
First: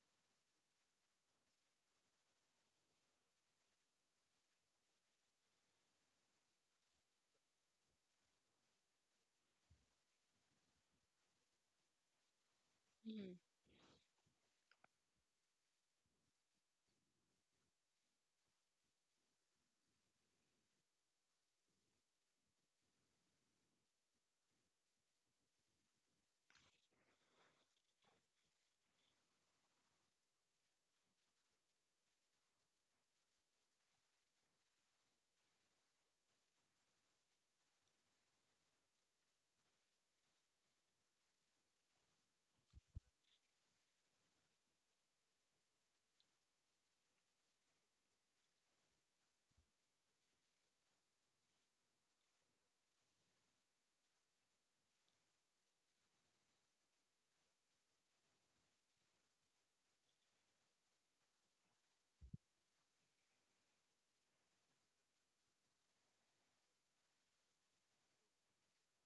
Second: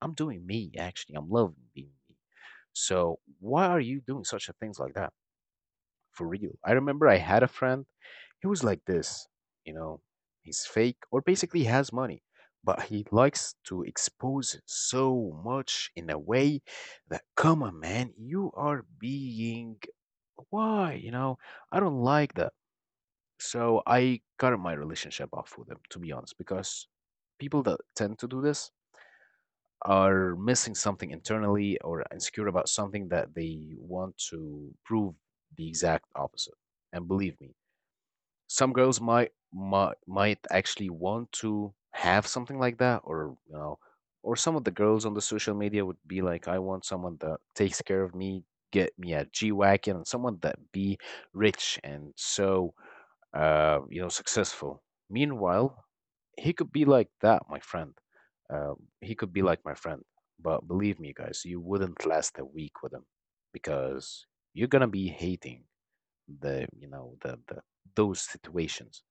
S1: I'm doing me, actually. I'm loving being me. So why are you doing such a things like that? For real. I remember I had a friend. He was like this, you know, he's fake or basically has money. But he
S2: Hmm.
S1: likes to expose it so much in a way that, come on, man, you are being why? You know, I don't like that. So I cut my relationship off with them, to be honest, because people that tend to do this are missing something internally or insecure about something that they want to prove the exact opposite. And believe me, some girls might actually want to have something like that, or you know, or some of the girls on the social media would be like, I want someone that takes care of me, get me a g-wagon, and someone that be rich and so you know successful. Meanwhile, he could be like that, my friend, uh, he could be like my friend but believe me guys, you wouldn't last a week with him because you're gonna be hating the you know the those situations.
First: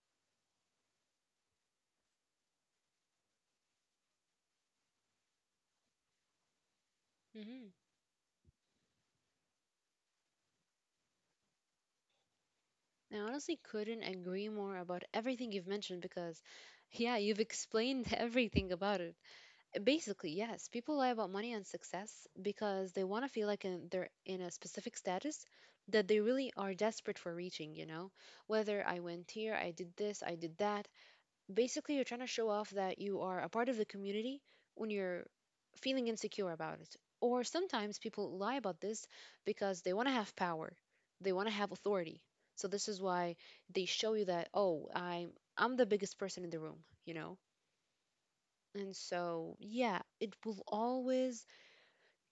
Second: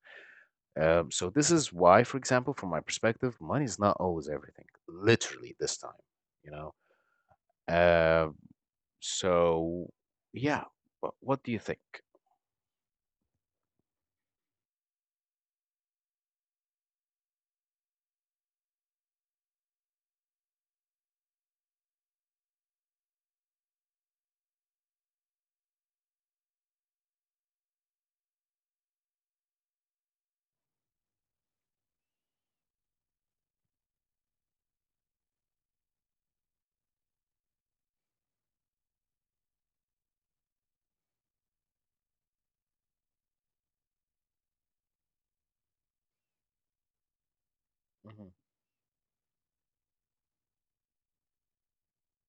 S1: So this is why, for example, from my perspective, money is not always everything. Literally this time, you know.
S2: Hmm.
S1: Uh, so yeah, what do you think?
S2: I honestly couldn't agree more about everything you've mentioned, because, yeah, you've explained everything about it. Basically, yes. People lie about money and success because they want to feel like they're in a specific status that they really are desperate for reaching, you know? Whether I went here, I did this, I did that. Basically, you're trying to show off that you are a part of the community when you're feeling insecure about it. Or sometimes people lie about this because they want to have power, they want to have authority. So this is why they show you that, oh, I'm the biggest person in the room, you know?
S1: Mhm.
S2: And so, yeah, it will always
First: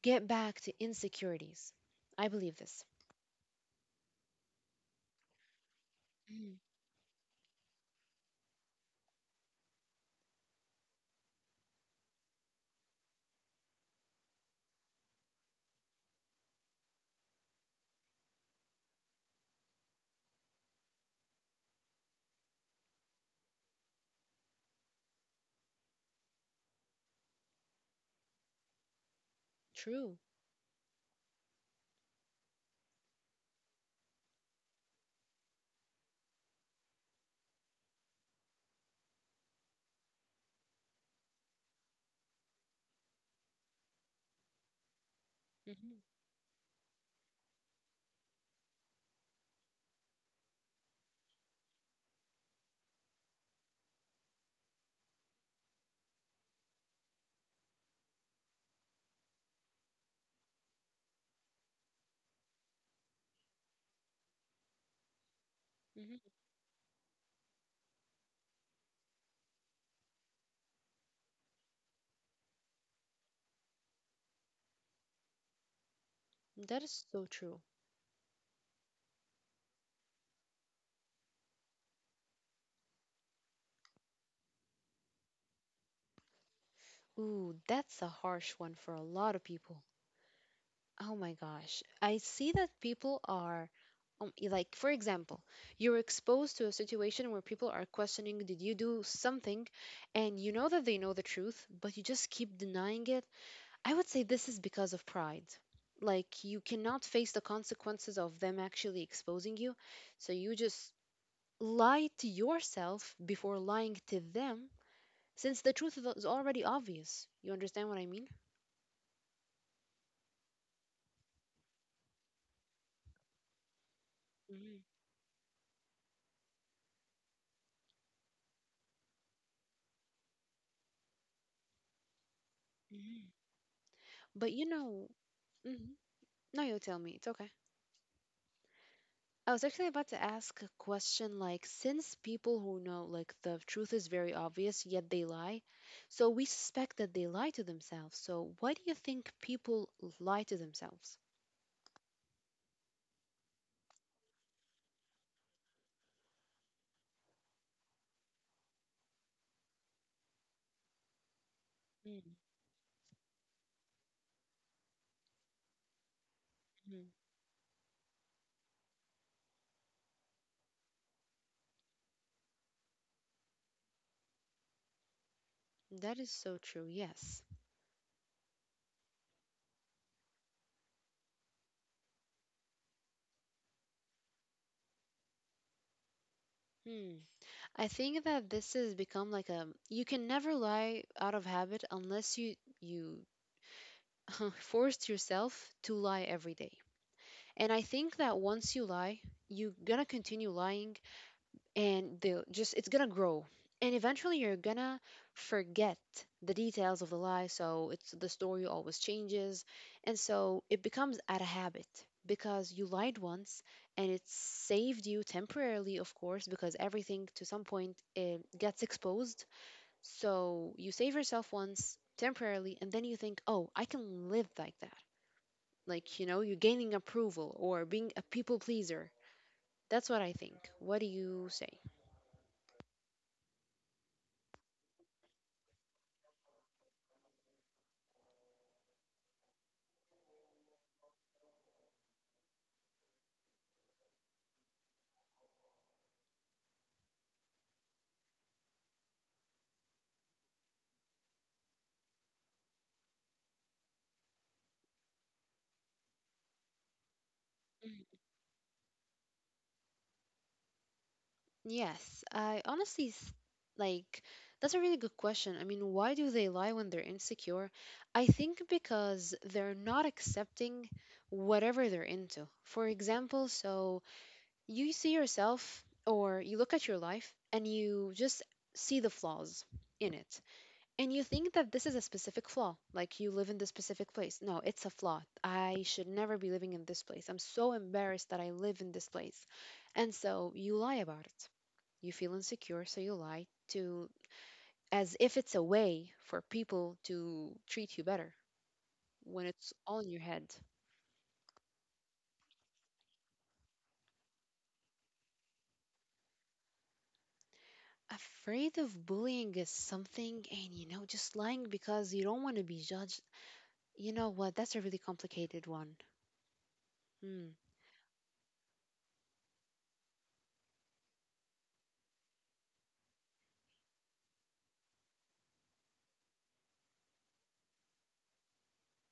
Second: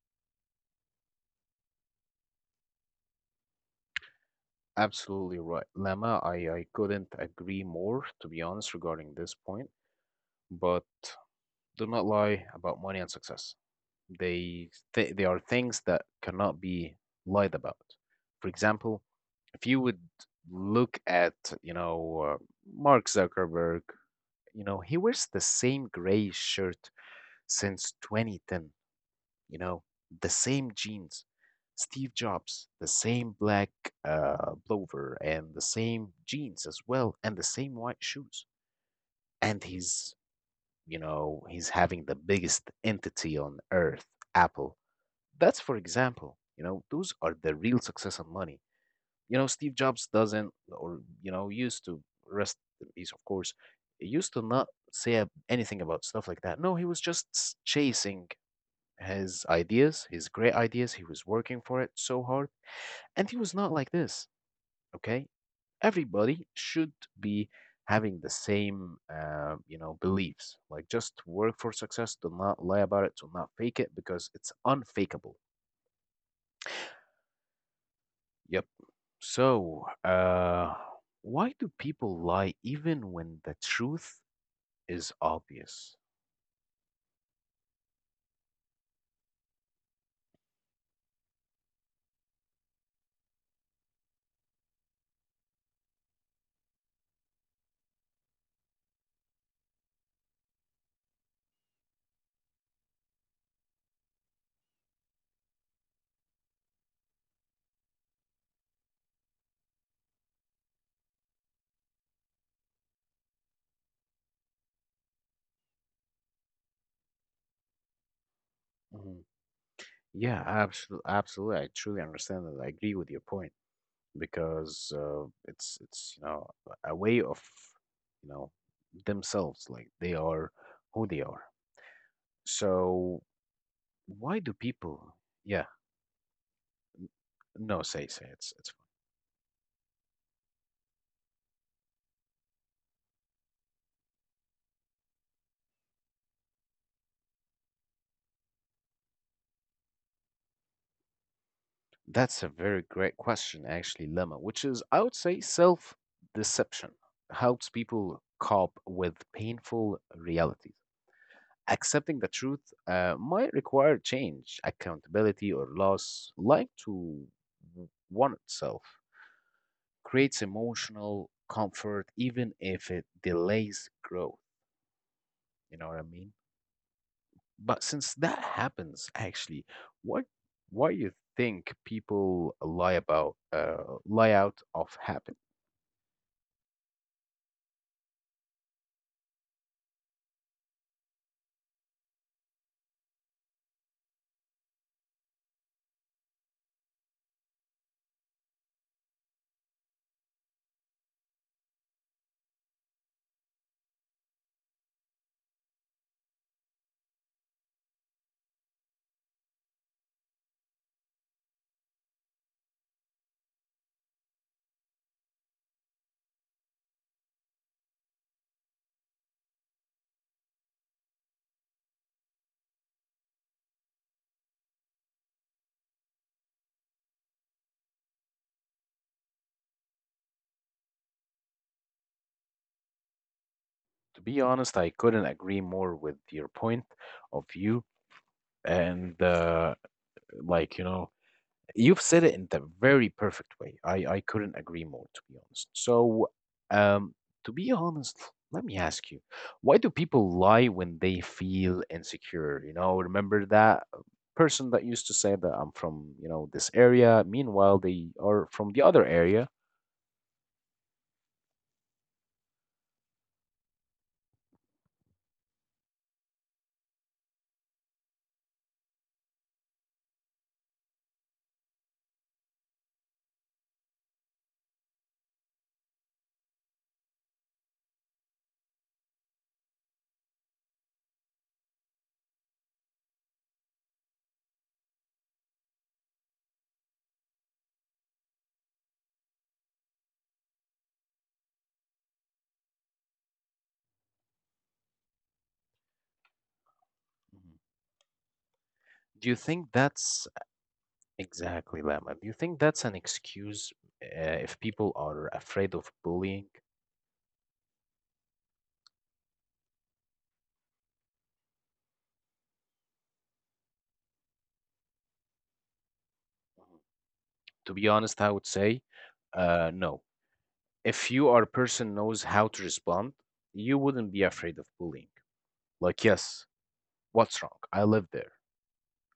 S2: get back to insecurities. I believe this.
S1: Absolutely right, Lemma. I
S2: Mm,
S1: I couldn't agree more, to be honest, regarding this point. But do not lie about money and success. They th they are things that cannot be lied about. For example, if you would look at, you know, Mark Zuckerberg. You know, he wears the same gray shirt since 2010, you know,
S2: true.
S1: the same jeans. Steve Jobs, the same black plover and the same jeans as well, and the same white shoes. And he's, you know, he's having the biggest entity on earth, Apple. That's for
S2: Hmm.
S1: example. You know, those are the real success and money. You know, Steve Jobs doesn't, or, you know, used to, rest in peace, of course, he used to not say anything about stuff like that. No, he was just chasing his ideas, his great ideas. He was working for it so hard. And he was not like this, okay?
S2: Hmm.
S1: Everybody should be having the same, you know, beliefs. Like just work for success, do not lie about it, do not fake it because it's unfakeable.
S2: That is so true.
S1: Yep. So, why do people lie even when the truth is obvious?
S2: Ooh, that's a harsh one for a lot of people. Oh my gosh. I see that people are, like, for example, you're exposed to a situation where people are questioning, did you do something? And you know that they know the truth, but you just keep denying it. I would say this is because of pride. Like, you cannot face the consequences of them actually exposing you. So you just lie to yourself before lying to them, since the truth is already obvious. You understand what I mean?
S1: Mhm. Yeah, absolutely, absolutely. I truly understand that. I agree with your point
S2: Hmm.
S1: because it's you know a way of you know themselves, like they are who they are. So,
S2: Hmm.
S1: why do
S2: But you know,
S1: people? Yeah,
S2: mhm. No, you tell me. It's okay.
S1: no, say it's fine.
S2: I was actually about to ask a question, like, since people who know, like, the truth is very obvious, yet they lie, so we suspect that they lie to themselves. So why do you think people lie to themselves?
S1: That's a very great question, actually, Lemma, which is, I would say, self deception helps people cope with painful realities. Accepting the
S2: Mm,
S1: truth might require change, accountability, or loss, like
S2: mhm.
S1: to one itself, creates emotional comfort, even if it delays growth. You know what I
S2: That is
S1: mean?
S2: so true. Yes.
S1: But since that happens, actually, what why you think people lie about lie out of habit?
S2: Hmm. I think that this has become like a you can never lie out of habit unless you you forced yourself to lie every day. And I think that once you lie, you're gonna continue lying, and they'll just, it's gonna grow, and eventually you're gonna forget the details of the lie, so it's, the story always changes, and so it becomes out of habit because you lied once and it saved you temporarily, of course, because everything to some point it gets exposed. So you save yourself once temporarily, and then you think, oh, I can live like that, like, you know, you're gaining approval or being a people pleaser. That's what I think. What do you say?
S1: To be honest, I couldn't agree more with your point of view. And like, you know, you've said it in the very perfect way. I couldn't agree more, to be honest. So, um, to be honest, let me ask you, why do people lie when they feel insecure? You know, remember that person that used to say that I'm from, you know, this area. Meanwhile, they are from the other area.
S2: Yes, I honestly like, that's a really good question. I mean, why do they lie when they're insecure? I think because they're not accepting whatever they're into. For example, so you see yourself or you look at your life and you just see the flaws in it. And you think that this is a specific flaw, like you live in this specific place. No, it's a flaw. I should never be living in this place. I'm so embarrassed that I live in this place. And so you lie about it. You feel insecure, so you lie to, as if it's a way for people
S1: Mhm.
S2: to treat you better
S1: Do you
S2: when
S1: think
S2: it's all in your
S1: that's
S2: head.
S1: Exactly, Lama. Do you think that's an excuse if people are afraid of bullying?
S2: Afraid of bullying is something, and you know, just lying because you don't want to be judged. You know what? That's a really complicated one. Hmm.
S1: To be honest, I would say no. If you are a person knows how to respond, you wouldn't be afraid of bullying. Like, yes, what's wrong? I live there.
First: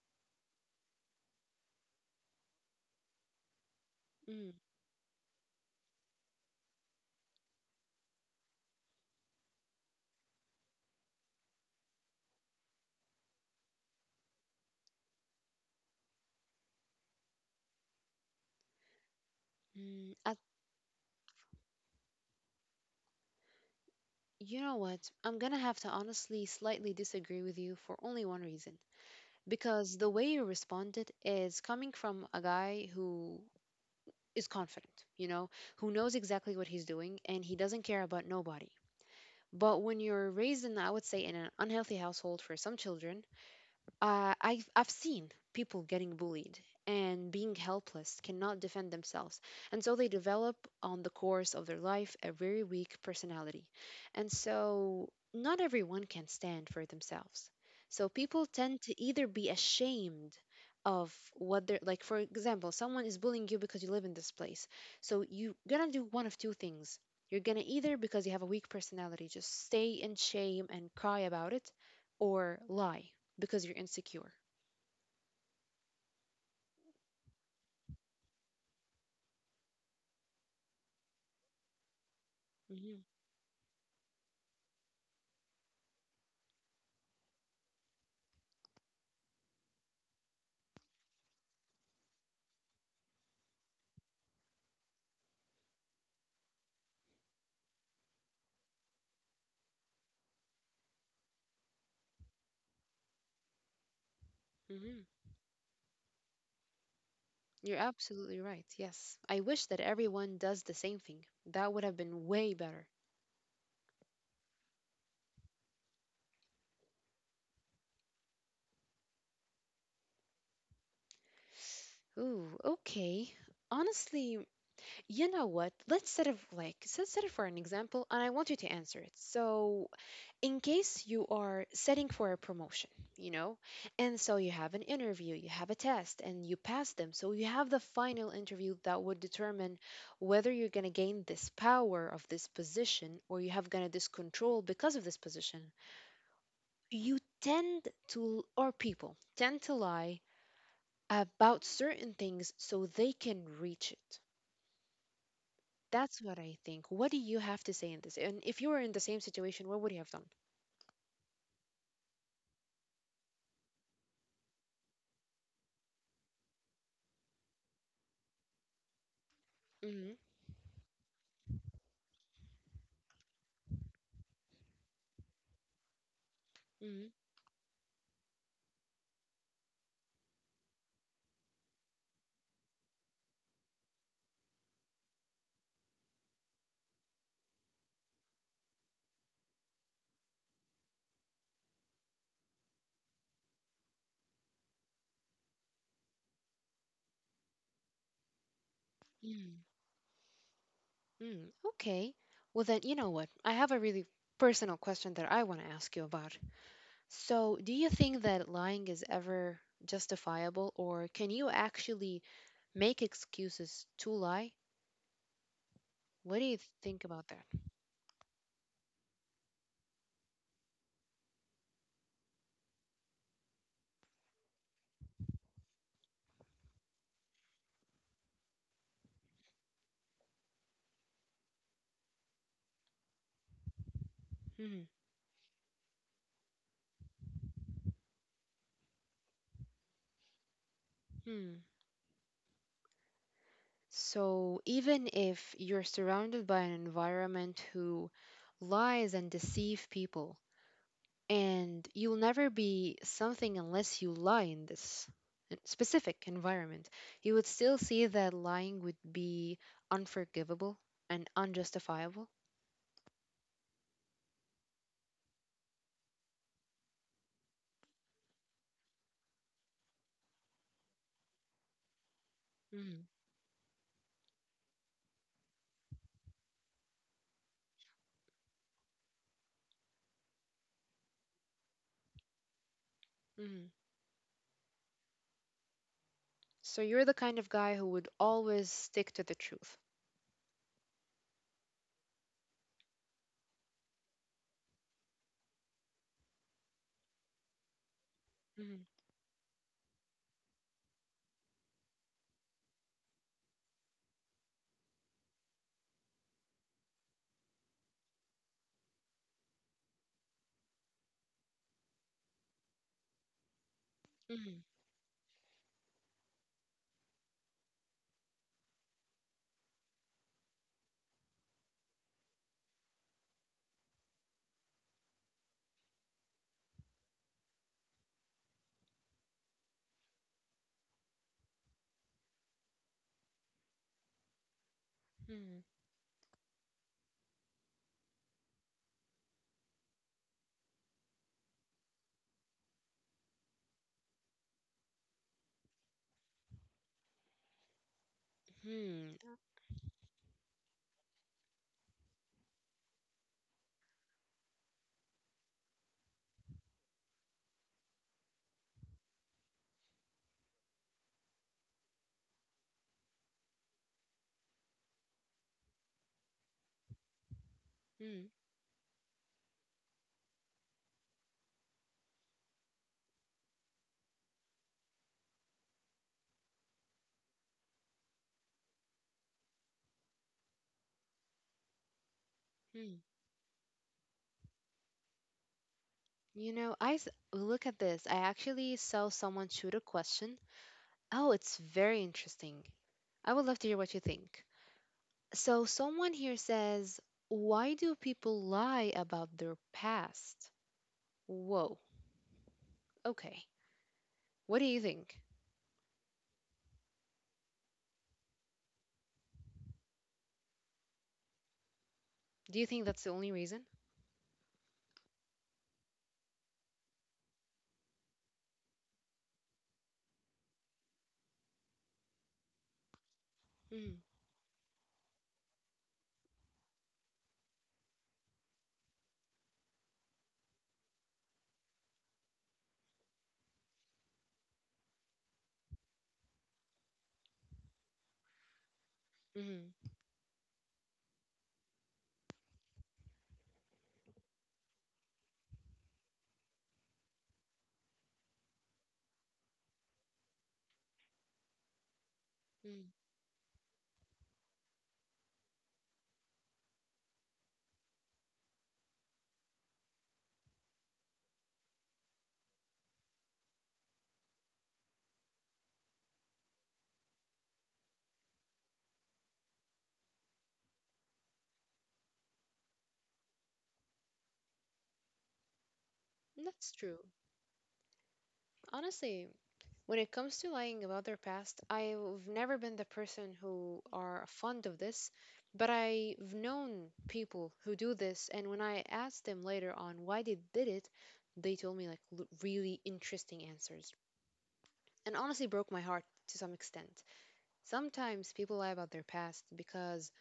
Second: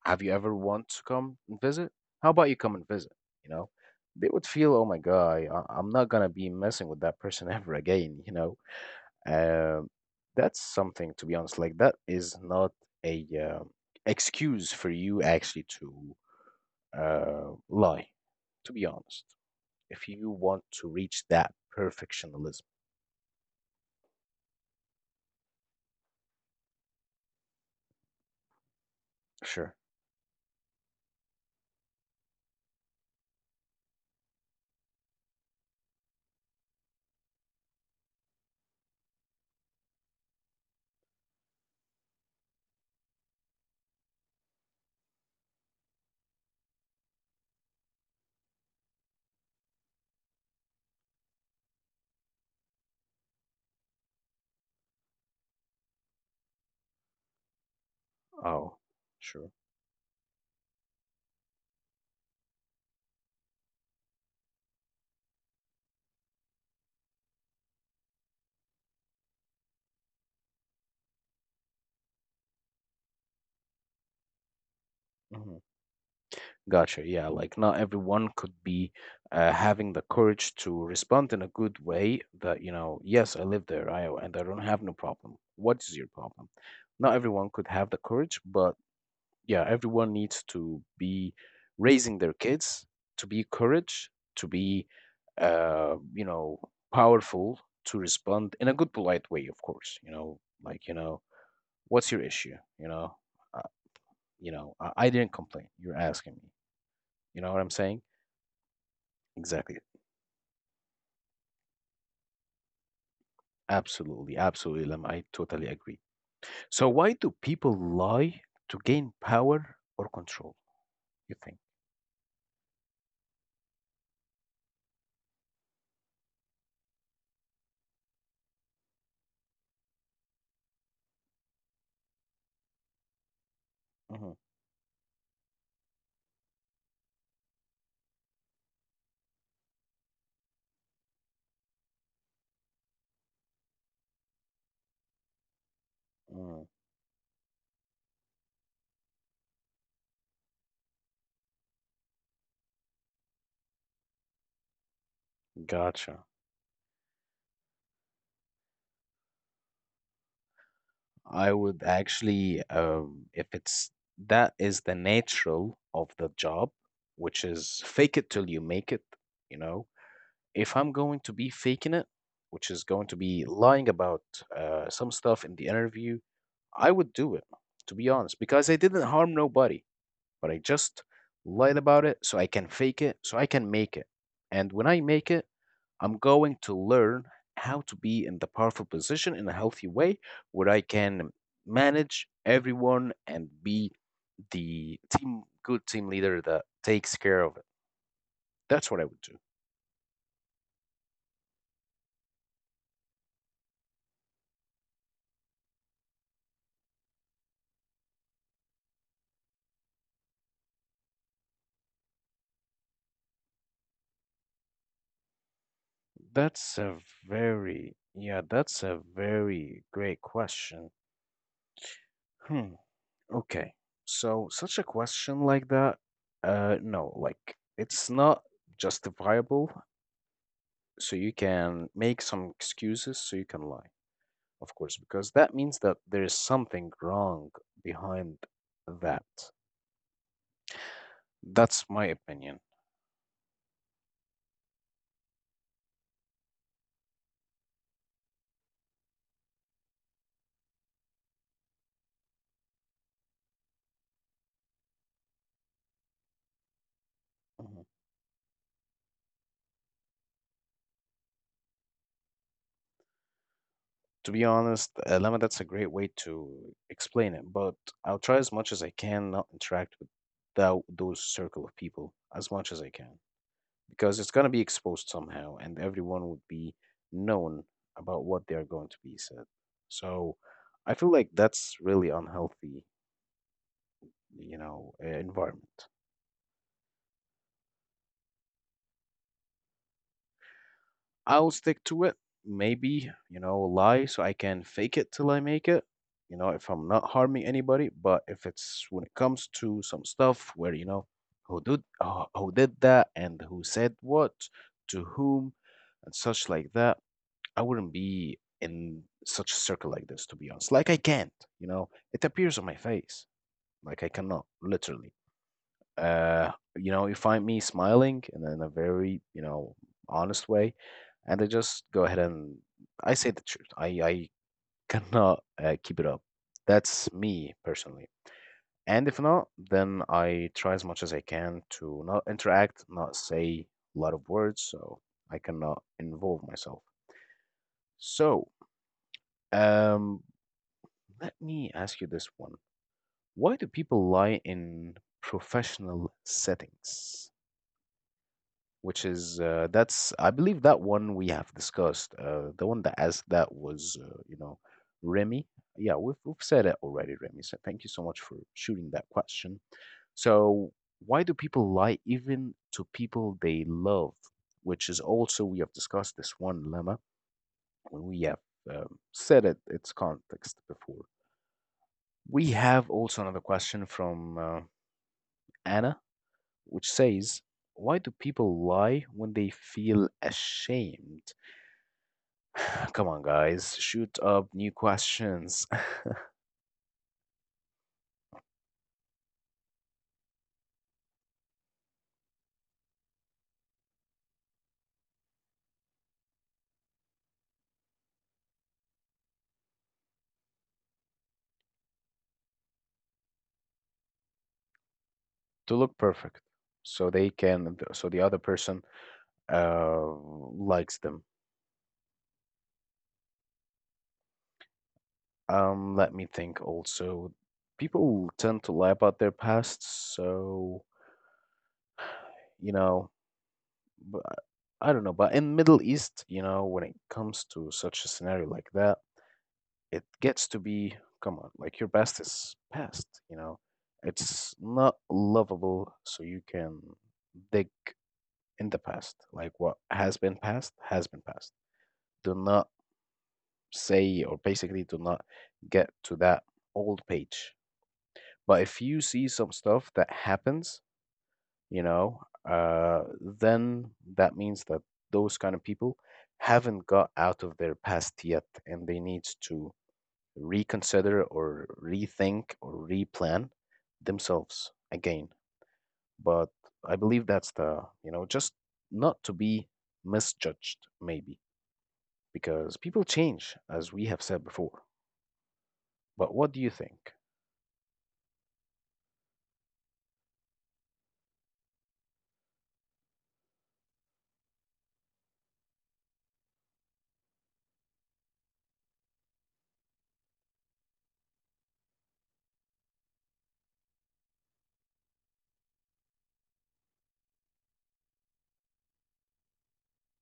S1: Have you ever want to come and visit? How about you come and visit? You know, they would
S2: Mm,
S1: feel, oh my God, I'm not gonna be messing with that person ever again. You know, Uh, that's something, to be honest. Like that is not a excuse for you actually to lie. To be honest, if
S2: mm,
S1: you want to reach that perfectionism,
S2: you know what? I'm gonna have to honestly slightly disagree with you for only one reason.
S1: sure.
S2: Because the way you responded is coming from a guy who is confident, you know, who knows exactly what he's doing and he doesn't care about nobody. But when you're raised in, I would say, in an unhealthy household for some children, I've seen people getting bullied and being helpless, cannot defend themselves. And so they develop, on the course of their life, a very weak personality. And so not everyone can stand for themselves. So people
S1: Oh,
S2: tend to either be
S1: sure.
S2: ashamed of what they're like, for example, someone is bullying you because you live in this place. So you're gonna do one of two things. You're gonna either, because you have a weak personality, just stay in shame and cry about it, or lie because you're insecure.
S1: hmm Gotcha. Yeah, like not everyone could be having the courage to respond in a good way that, you know,
S2: Hmm.
S1: yes, I live there, I and I don't have no problem. What is your problem? Not everyone could have the courage, but yeah, everyone needs to be raising their kids to be courage, to be, you know, powerful, to respond in a good, polite way, of course. You know, like you know, what's your issue? Uh, you know, I,
S2: Hmm.
S1: I didn't complain. You're asking me. You know what I'm
S2: You're
S1: saying?
S2: absolutely right. Yes. I wish that
S1: Exactly.
S2: everyone does the same thing. That would have been way better.
S1: Absolutely, absolutely, Lam. I totally agree. So, why do people lie to gain power or control? You think?
S2: Ooh, okay. Honestly, you know what? Let's set it for an example, and I want you to answer it. So, in case you are setting for a promotion, you know? And so
S1: Mhm,
S2: you have an interview, you have a test, and you pass them. So you have the final interview that would determine whether you're going to gain this power of this position or you have going to this control because of this position.
S1: mm,
S2: You tend to, or people tend to lie about certain things so they can reach it. That's
S1: Gotcha.
S2: what I think. What do you have to say in this? And if you were in the same situation, what would you have done?
S1: I would actually, if it's that is the natural of the job, which is fake it till you make it, you know.
S2: Hmm.
S1: If I'm going to be faking it, which is going to be lying about some stuff in the interview, I
S2: Hmm.
S1: would do it, to be honest, because I didn't harm nobody, but I just lied about it so I can fake it, so I can make it. And when I make it, I'm going to learn how to be in the powerful position in a healthy way where I can manage everyone and be the team good team leader that takes care of it. That's what I would do.
S2: Hmm. Mm, okay. Well, then, you know what? I have a really personal question that I want to ask you about. So, do you think that lying is ever justifiable, or can you actually make excuses to lie? What do you
S1: That's a
S2: think about that?
S1: that's a very great question. Hmm. Okay, so such a question like that, no, like it's not justifiable, so you can make some excuses so you can lie, of
S2: Hmm.
S1: course, because that means that there is something wrong behind that.
S2: Hmm.
S1: That's my opinion.
S2: So, even if you're surrounded by an environment who lies and deceive people, and you'll never be something unless you lie in this specific environment, you would still
S1: Mhm.
S2: see that lying would be unforgivable and unjustifiable.
S1: To be honest, Lemma, that's a great way to explain it, but I'll try as much as I can not interact with thou those circle of people as much as I
S2: Hmm.
S1: can. Because it's going to be exposed somehow and everyone would be known about what they're going to be said, so I feel like that's really unhealthy,
S2: Hmm.
S1: you know, environment.
S2: So you're the kind of guy who would always stick to the truth.
S1: I'll stick to it, maybe you know lie so I can fake it till I make it, you know, if I'm not harming anybody. But if
S2: Mhm.
S1: it's when it comes to some stuff where you know who did that and who said what to whom and such like that, I wouldn't be in such a circle like this, to be honest. Like I can't, you know, it appears on my face. Like I cannot,
S2: Mhm.
S1: literally. Uh, you know, you find me smiling and in a very, you know, honest way, and I just go ahead and I say the truth. I cannot keep it up. That's me personally. And if not, then I try as much as I can to not interact, not say a lot of words, so I
S2: Mhm.
S1: cannot involve myself. So, um, let me ask you this one. Why do people lie in professional settings? Which
S2: Mhm.
S1: is, that's, I believe that one we have discussed. The one that asked that was, Remy. Yeah, we've said it already, Remy. So thank you so much for shooting that question. So, why do people lie even to people they love? Which is also, we have discussed this one, Lemma, when we
S2: Mhm.
S1: have said it, its context before. We have also another question from Anna, which says, why do people lie when they feel ashamed?
S2: Mhm.
S1: Come on, guys, shoot up new questions.
S2: You know, look at this. I actually saw someone shoot a question. Oh, it's very interesting. I would love to hear what you think. So, someone here says, why do people lie about their past? Whoa, okay. What do you think?
S1: To look perfect so they can, so the other person likes them.
S2: Do you think that's the only reason?
S1: Let me think also. People tend to lie about their past, so, you know,
S2: Mm.
S1: b- I don't know, but in Middle East, you know, when it comes to such a scenario like that, it gets to be, come on, like your past is past, you know, it's not lovable, so you can dig in the past. Like
S2: Mm.
S1: what has been past has been past. Do not say, or basically do not get to that old page. But if you see some stuff that happens, you know
S2: Mm.
S1: uh then that means that those kind of people haven't got out of their past yet and they need to reconsider or rethink or replan themselves again. But I believe that's the, you know, just not to be misjudged, maybe, because people change, as we have said before. But what do you
S2: That's true.
S1: think?
S2: Honestly, when it comes to lying about their past, I've never been the person who are fond of this, but I've known people who do this, and when I asked them later on why they did it, they told me like really interesting answers, and honestly broke my heart to some extent. Sometimes people lie about their past because,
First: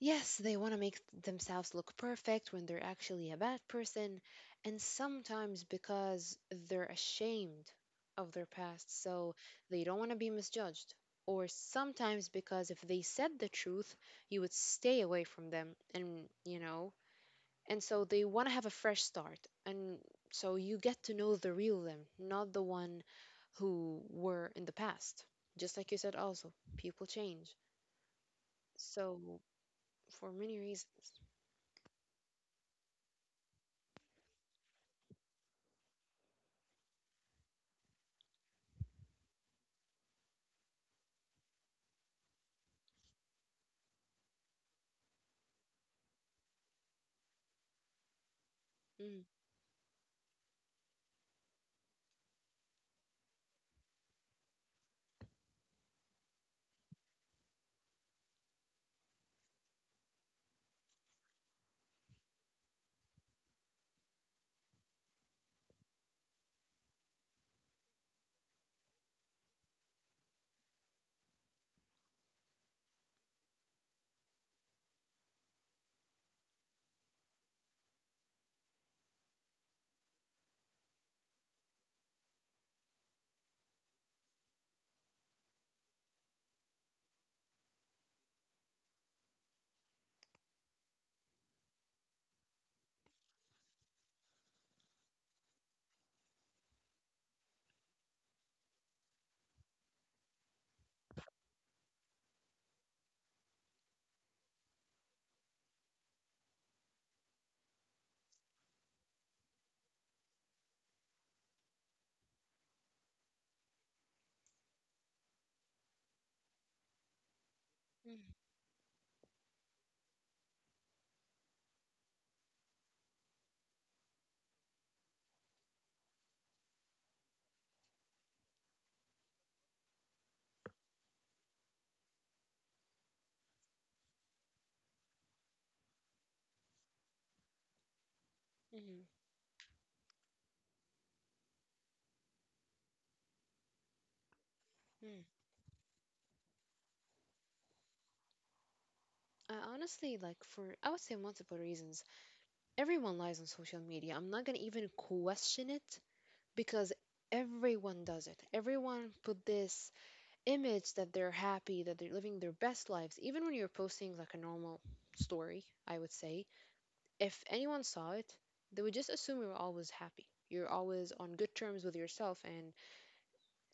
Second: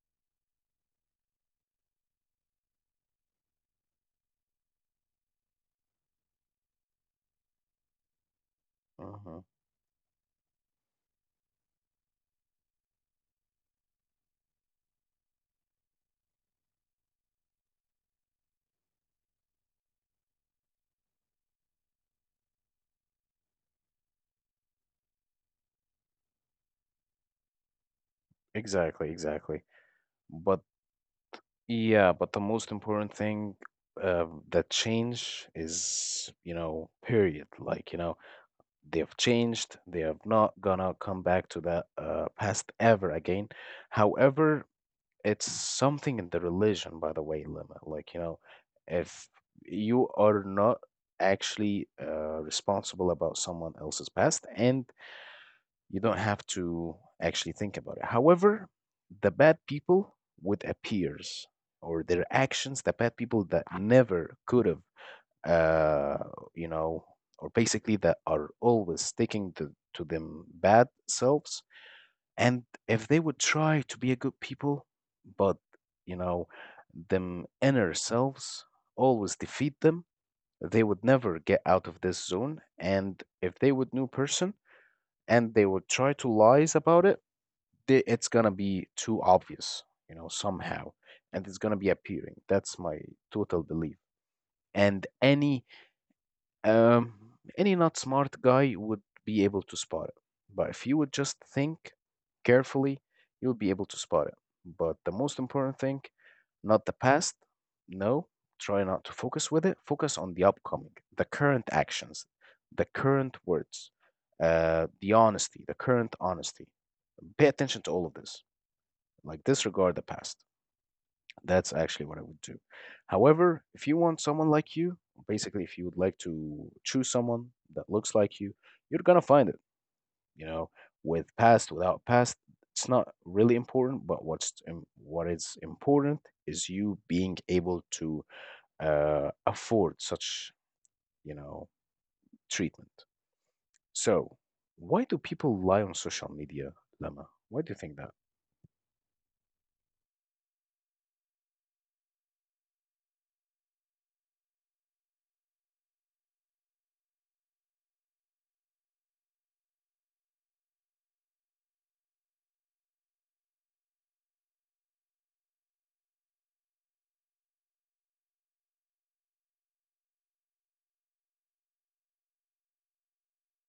S2: yes, they want to make themselves look perfect when they're actually a bad person, and sometimes because they're ashamed of their past, so
S1: Hmm.
S2: they don't want to be misjudged. Or sometimes because if they said the truth, you would stay away from them, and you know, and so they want to have a fresh start. And so you get to know the real them, not the one who were in the past. Just like you said, also, people change.
S1: Exactly,
S2: So
S1: exactly.
S2: for many
S1: But
S2: reasons.
S1: yeah, but the most important thing, that change is, you know, period. Like, you know, they have changed, they are not gonna come back to the past ever again. However, it's something in the religion, by the way, limit, like, you know,
S2: Mm.
S1: if you are not actually responsible about someone else's past, and you don't have to actually think about it. However, the bad people would appears, or their actions, the bad people that never could have, uh, you know, or basically that are always sticking to them bad selves. And if they would try to be a good people, but, you know, them inner selves always defeat them, they would never get out of this zone. And if they would new person and they would try to lies about it, they, it's gonna be too obvious, you know, somehow, and it's gonna be appearing. That's my total belief. And any, Um, any not smart guy would be able to spot it. But if you would just think carefully, you'll be able to spot it. But the most important thing, not the past. No, try not to focus with it. Focus on the upcoming, the current actions, the current words, the honesty, the current honesty. Pay attention to all of
S2: Mm.
S1: this. Like disregard the past. That's actually what I would do. However, if you want someone like you, basically, if you would like to choose someone that looks like you, you're gonna find it, you know, with past, without past, it's not really important, but what's im- what is important is you being able to
S2: Mm.
S1: afford such, you know, treatment. So, why do
S2: Mm.
S1: people lie on social media, Lama? Why do you think that?
S2: I honestly like for I would say multiple reasons. Everyone lies on social media. I'm not gonna even question it because everyone does it. Everyone put this image that they're happy, that they're living their best lives. Even when you're posting like a normal story, I would say, if anyone saw it, they would just assume you're always happy. You're always on good terms with yourself, and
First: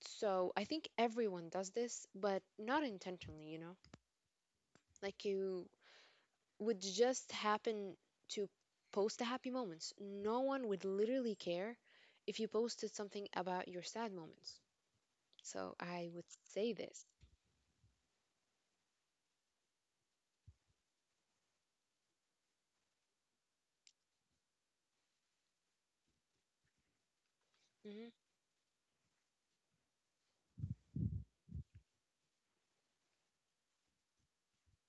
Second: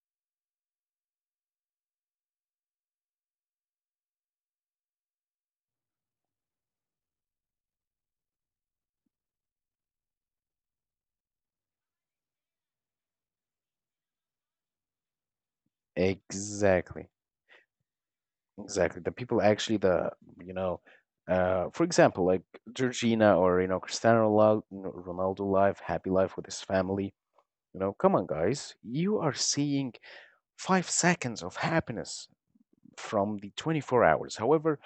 S2: so I think everyone does this, but not intentionally, you know? Like you would just happen to post the happy moments. No one would literally care if you posted something about your sad moments. So I would say this.
S1: Exactly. Exactly. The people actually, the, you know, for example, like Georgina, or, you know, Cristiano Ronaldo, Ronaldo life, happy life with his family. You know,
S2: Hmm.
S1: come on, guys, you are seeing 5 seconds of happiness from the 24 hours. However,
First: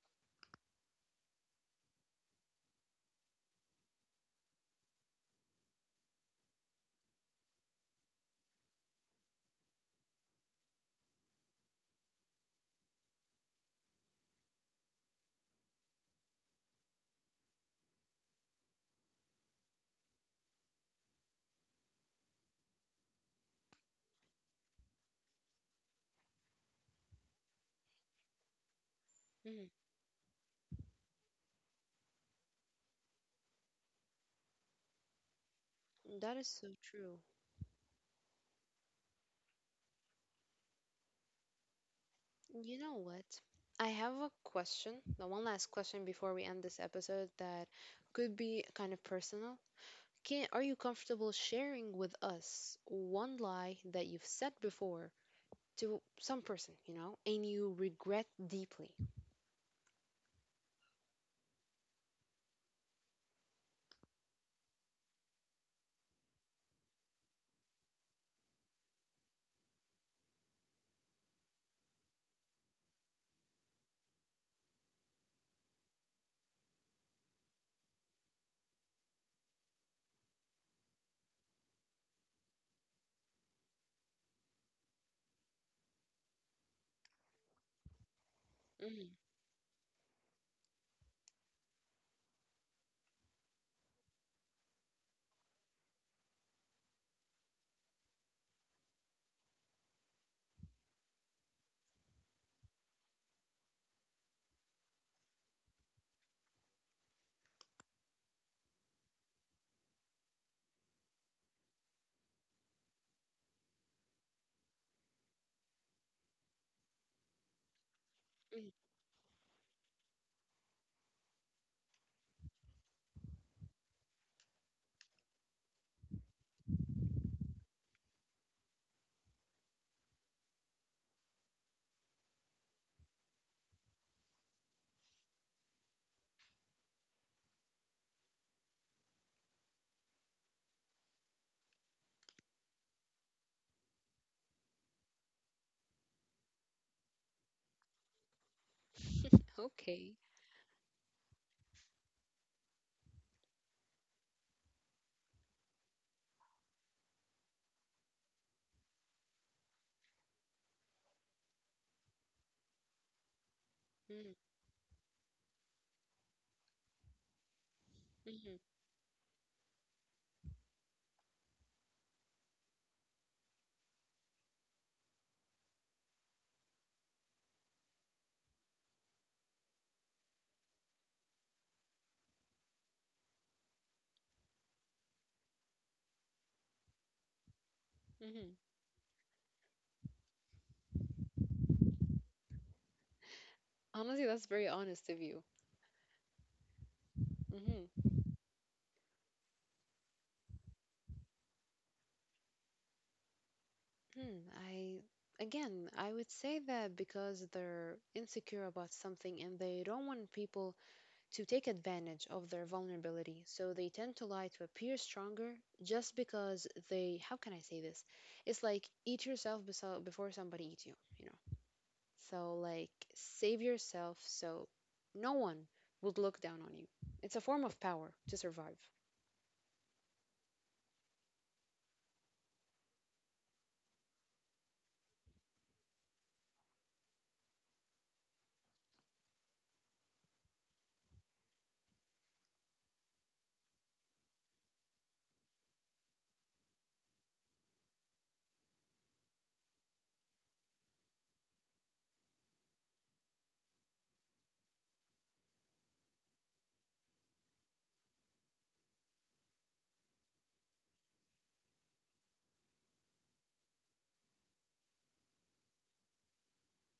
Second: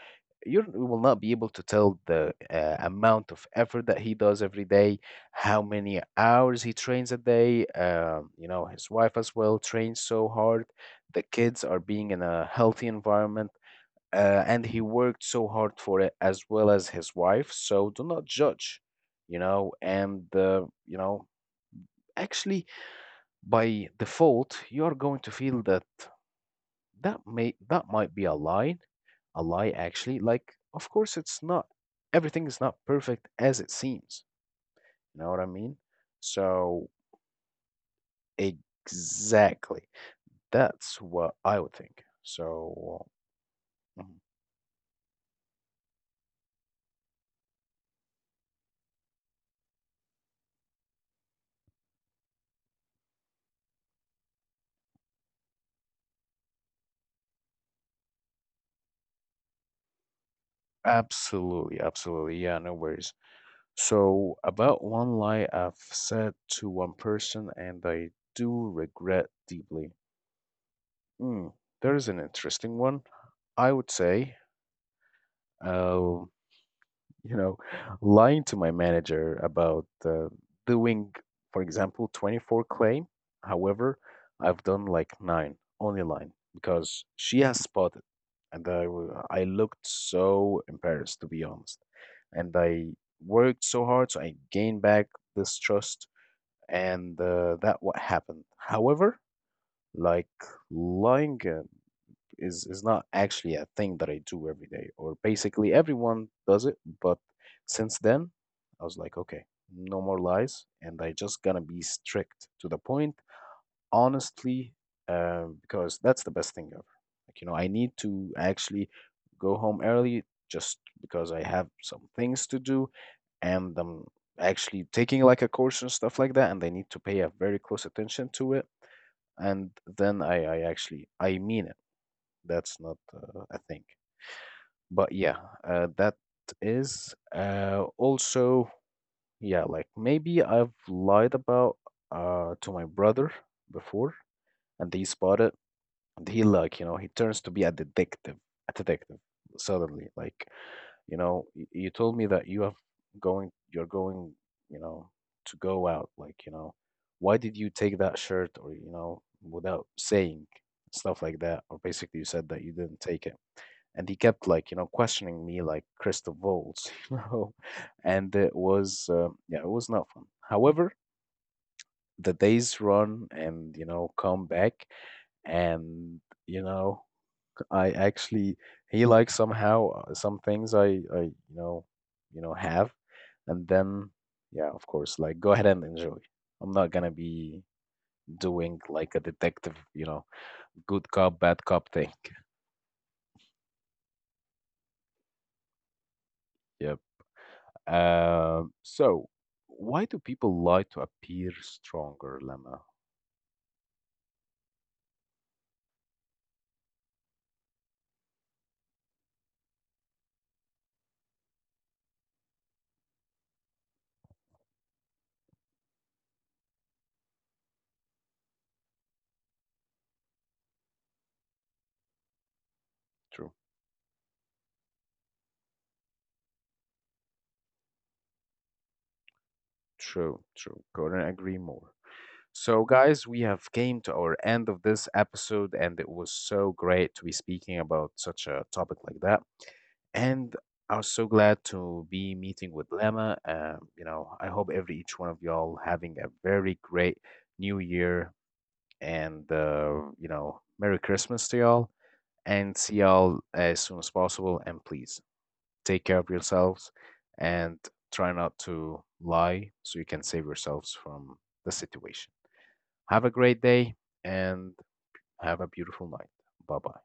S1: you're- you will not be able to tell the amount of effort that he does every day, how many hours he trains a day. You know, his wife as well trains so hard. The kids are being in a healthy environment, and he worked so hard for it as well as his wife. So do not judge, you know, and you know, actually by default you are going to feel that that may that might be a
S2: Hmm.
S1: lie actually. Like of course it's not. Everything is not perfect as it seems. You know what I mean?
S2: That is so
S1: So
S2: true.
S1: exactly, that's what I would think.
S2: You know
S1: So.
S2: what? I have
S1: Mhm.
S2: a question, the one last question before we end this episode that could be kind of personal. Can are you comfortable sharing with us one lie that you've said before to some person, you know, and you regret deeply?
S1: Absolutely, absolutely. Yeah, no worries. So, about one lie I've said to one person and I do regret deeply. Hmm, there's an interesting one. I would say, uh, you know, lying to my manager about doing, for example, 24 claim. However, I've done like nine, only nine, because she has spotted. And I, w- I looked so embarrassed, to be honest. And I worked so hard, so I gained back this trust, and that what happened. However, like lying, is not actually a thing that I do every day, or basically everyone does it. But since then, I was like, okay, no more lies, and I just gonna be strict to the point, honestly, because that's the best thing ever. Like, you know, I need to
S2: Mm.
S1: actually go home early just because I have some things to do and I'm actually taking like a course and stuff like that, and I need to pay a very close attention to it. And then I actually, I mean it. That's not a thing. But yeah, that is also, yeah, like maybe I've lied about, to my brother before, and he spotted, and he like, you know, he turns to be a detective suddenly.
S2: Okay.
S1: Like, you know, y- you told me that you have going, you're going, you know, to go out. Like, you know, why did you take that shirt, or, you know, without saying stuff like that? Or basically you said that you didn't take it. And he
S2: Mm.
S1: kept like, you know, questioning me like Christoph Waltz, you know, and it
S2: Mhm.
S1: was, yeah, it was not fun. However, the days run and, you know, come back and, you know, I actually he likes somehow some things I you know have, and then yeah, of course, like go ahead and enjoy. I'm not gonna be
S2: Mhm.
S1: doing like a detective, you know, good cop, bad cop thing.
S2: Honestly, that's very honest of you.
S1: Yep.
S2: Hmm.
S1: So, why do people lie to appear stronger, Lemma?
S2: I again, I would say that because they're insecure about something and they don't want people to take advantage of their vulnerability, so they tend to lie to appear stronger just because they, how can I say this? It's like eat yourself before somebody eats you, you know. So like
S1: True,
S2: save yourself so no one would look down on you. It's a form of power to survive.
S1: true. Couldn't agree more. So, guys, we have came to our end of this episode, and it was so great to be speaking about such a topic like that. And I was so glad to be meeting with Lema. You know, I hope every each one of y'all having a very great New Year, and you know, Merry Christmas to y'all, and see y'all as soon as possible. And please take care of yourselves, and try not to lie so you can save yourselves from the situation. Have a great day and have a beautiful night. Bye bye.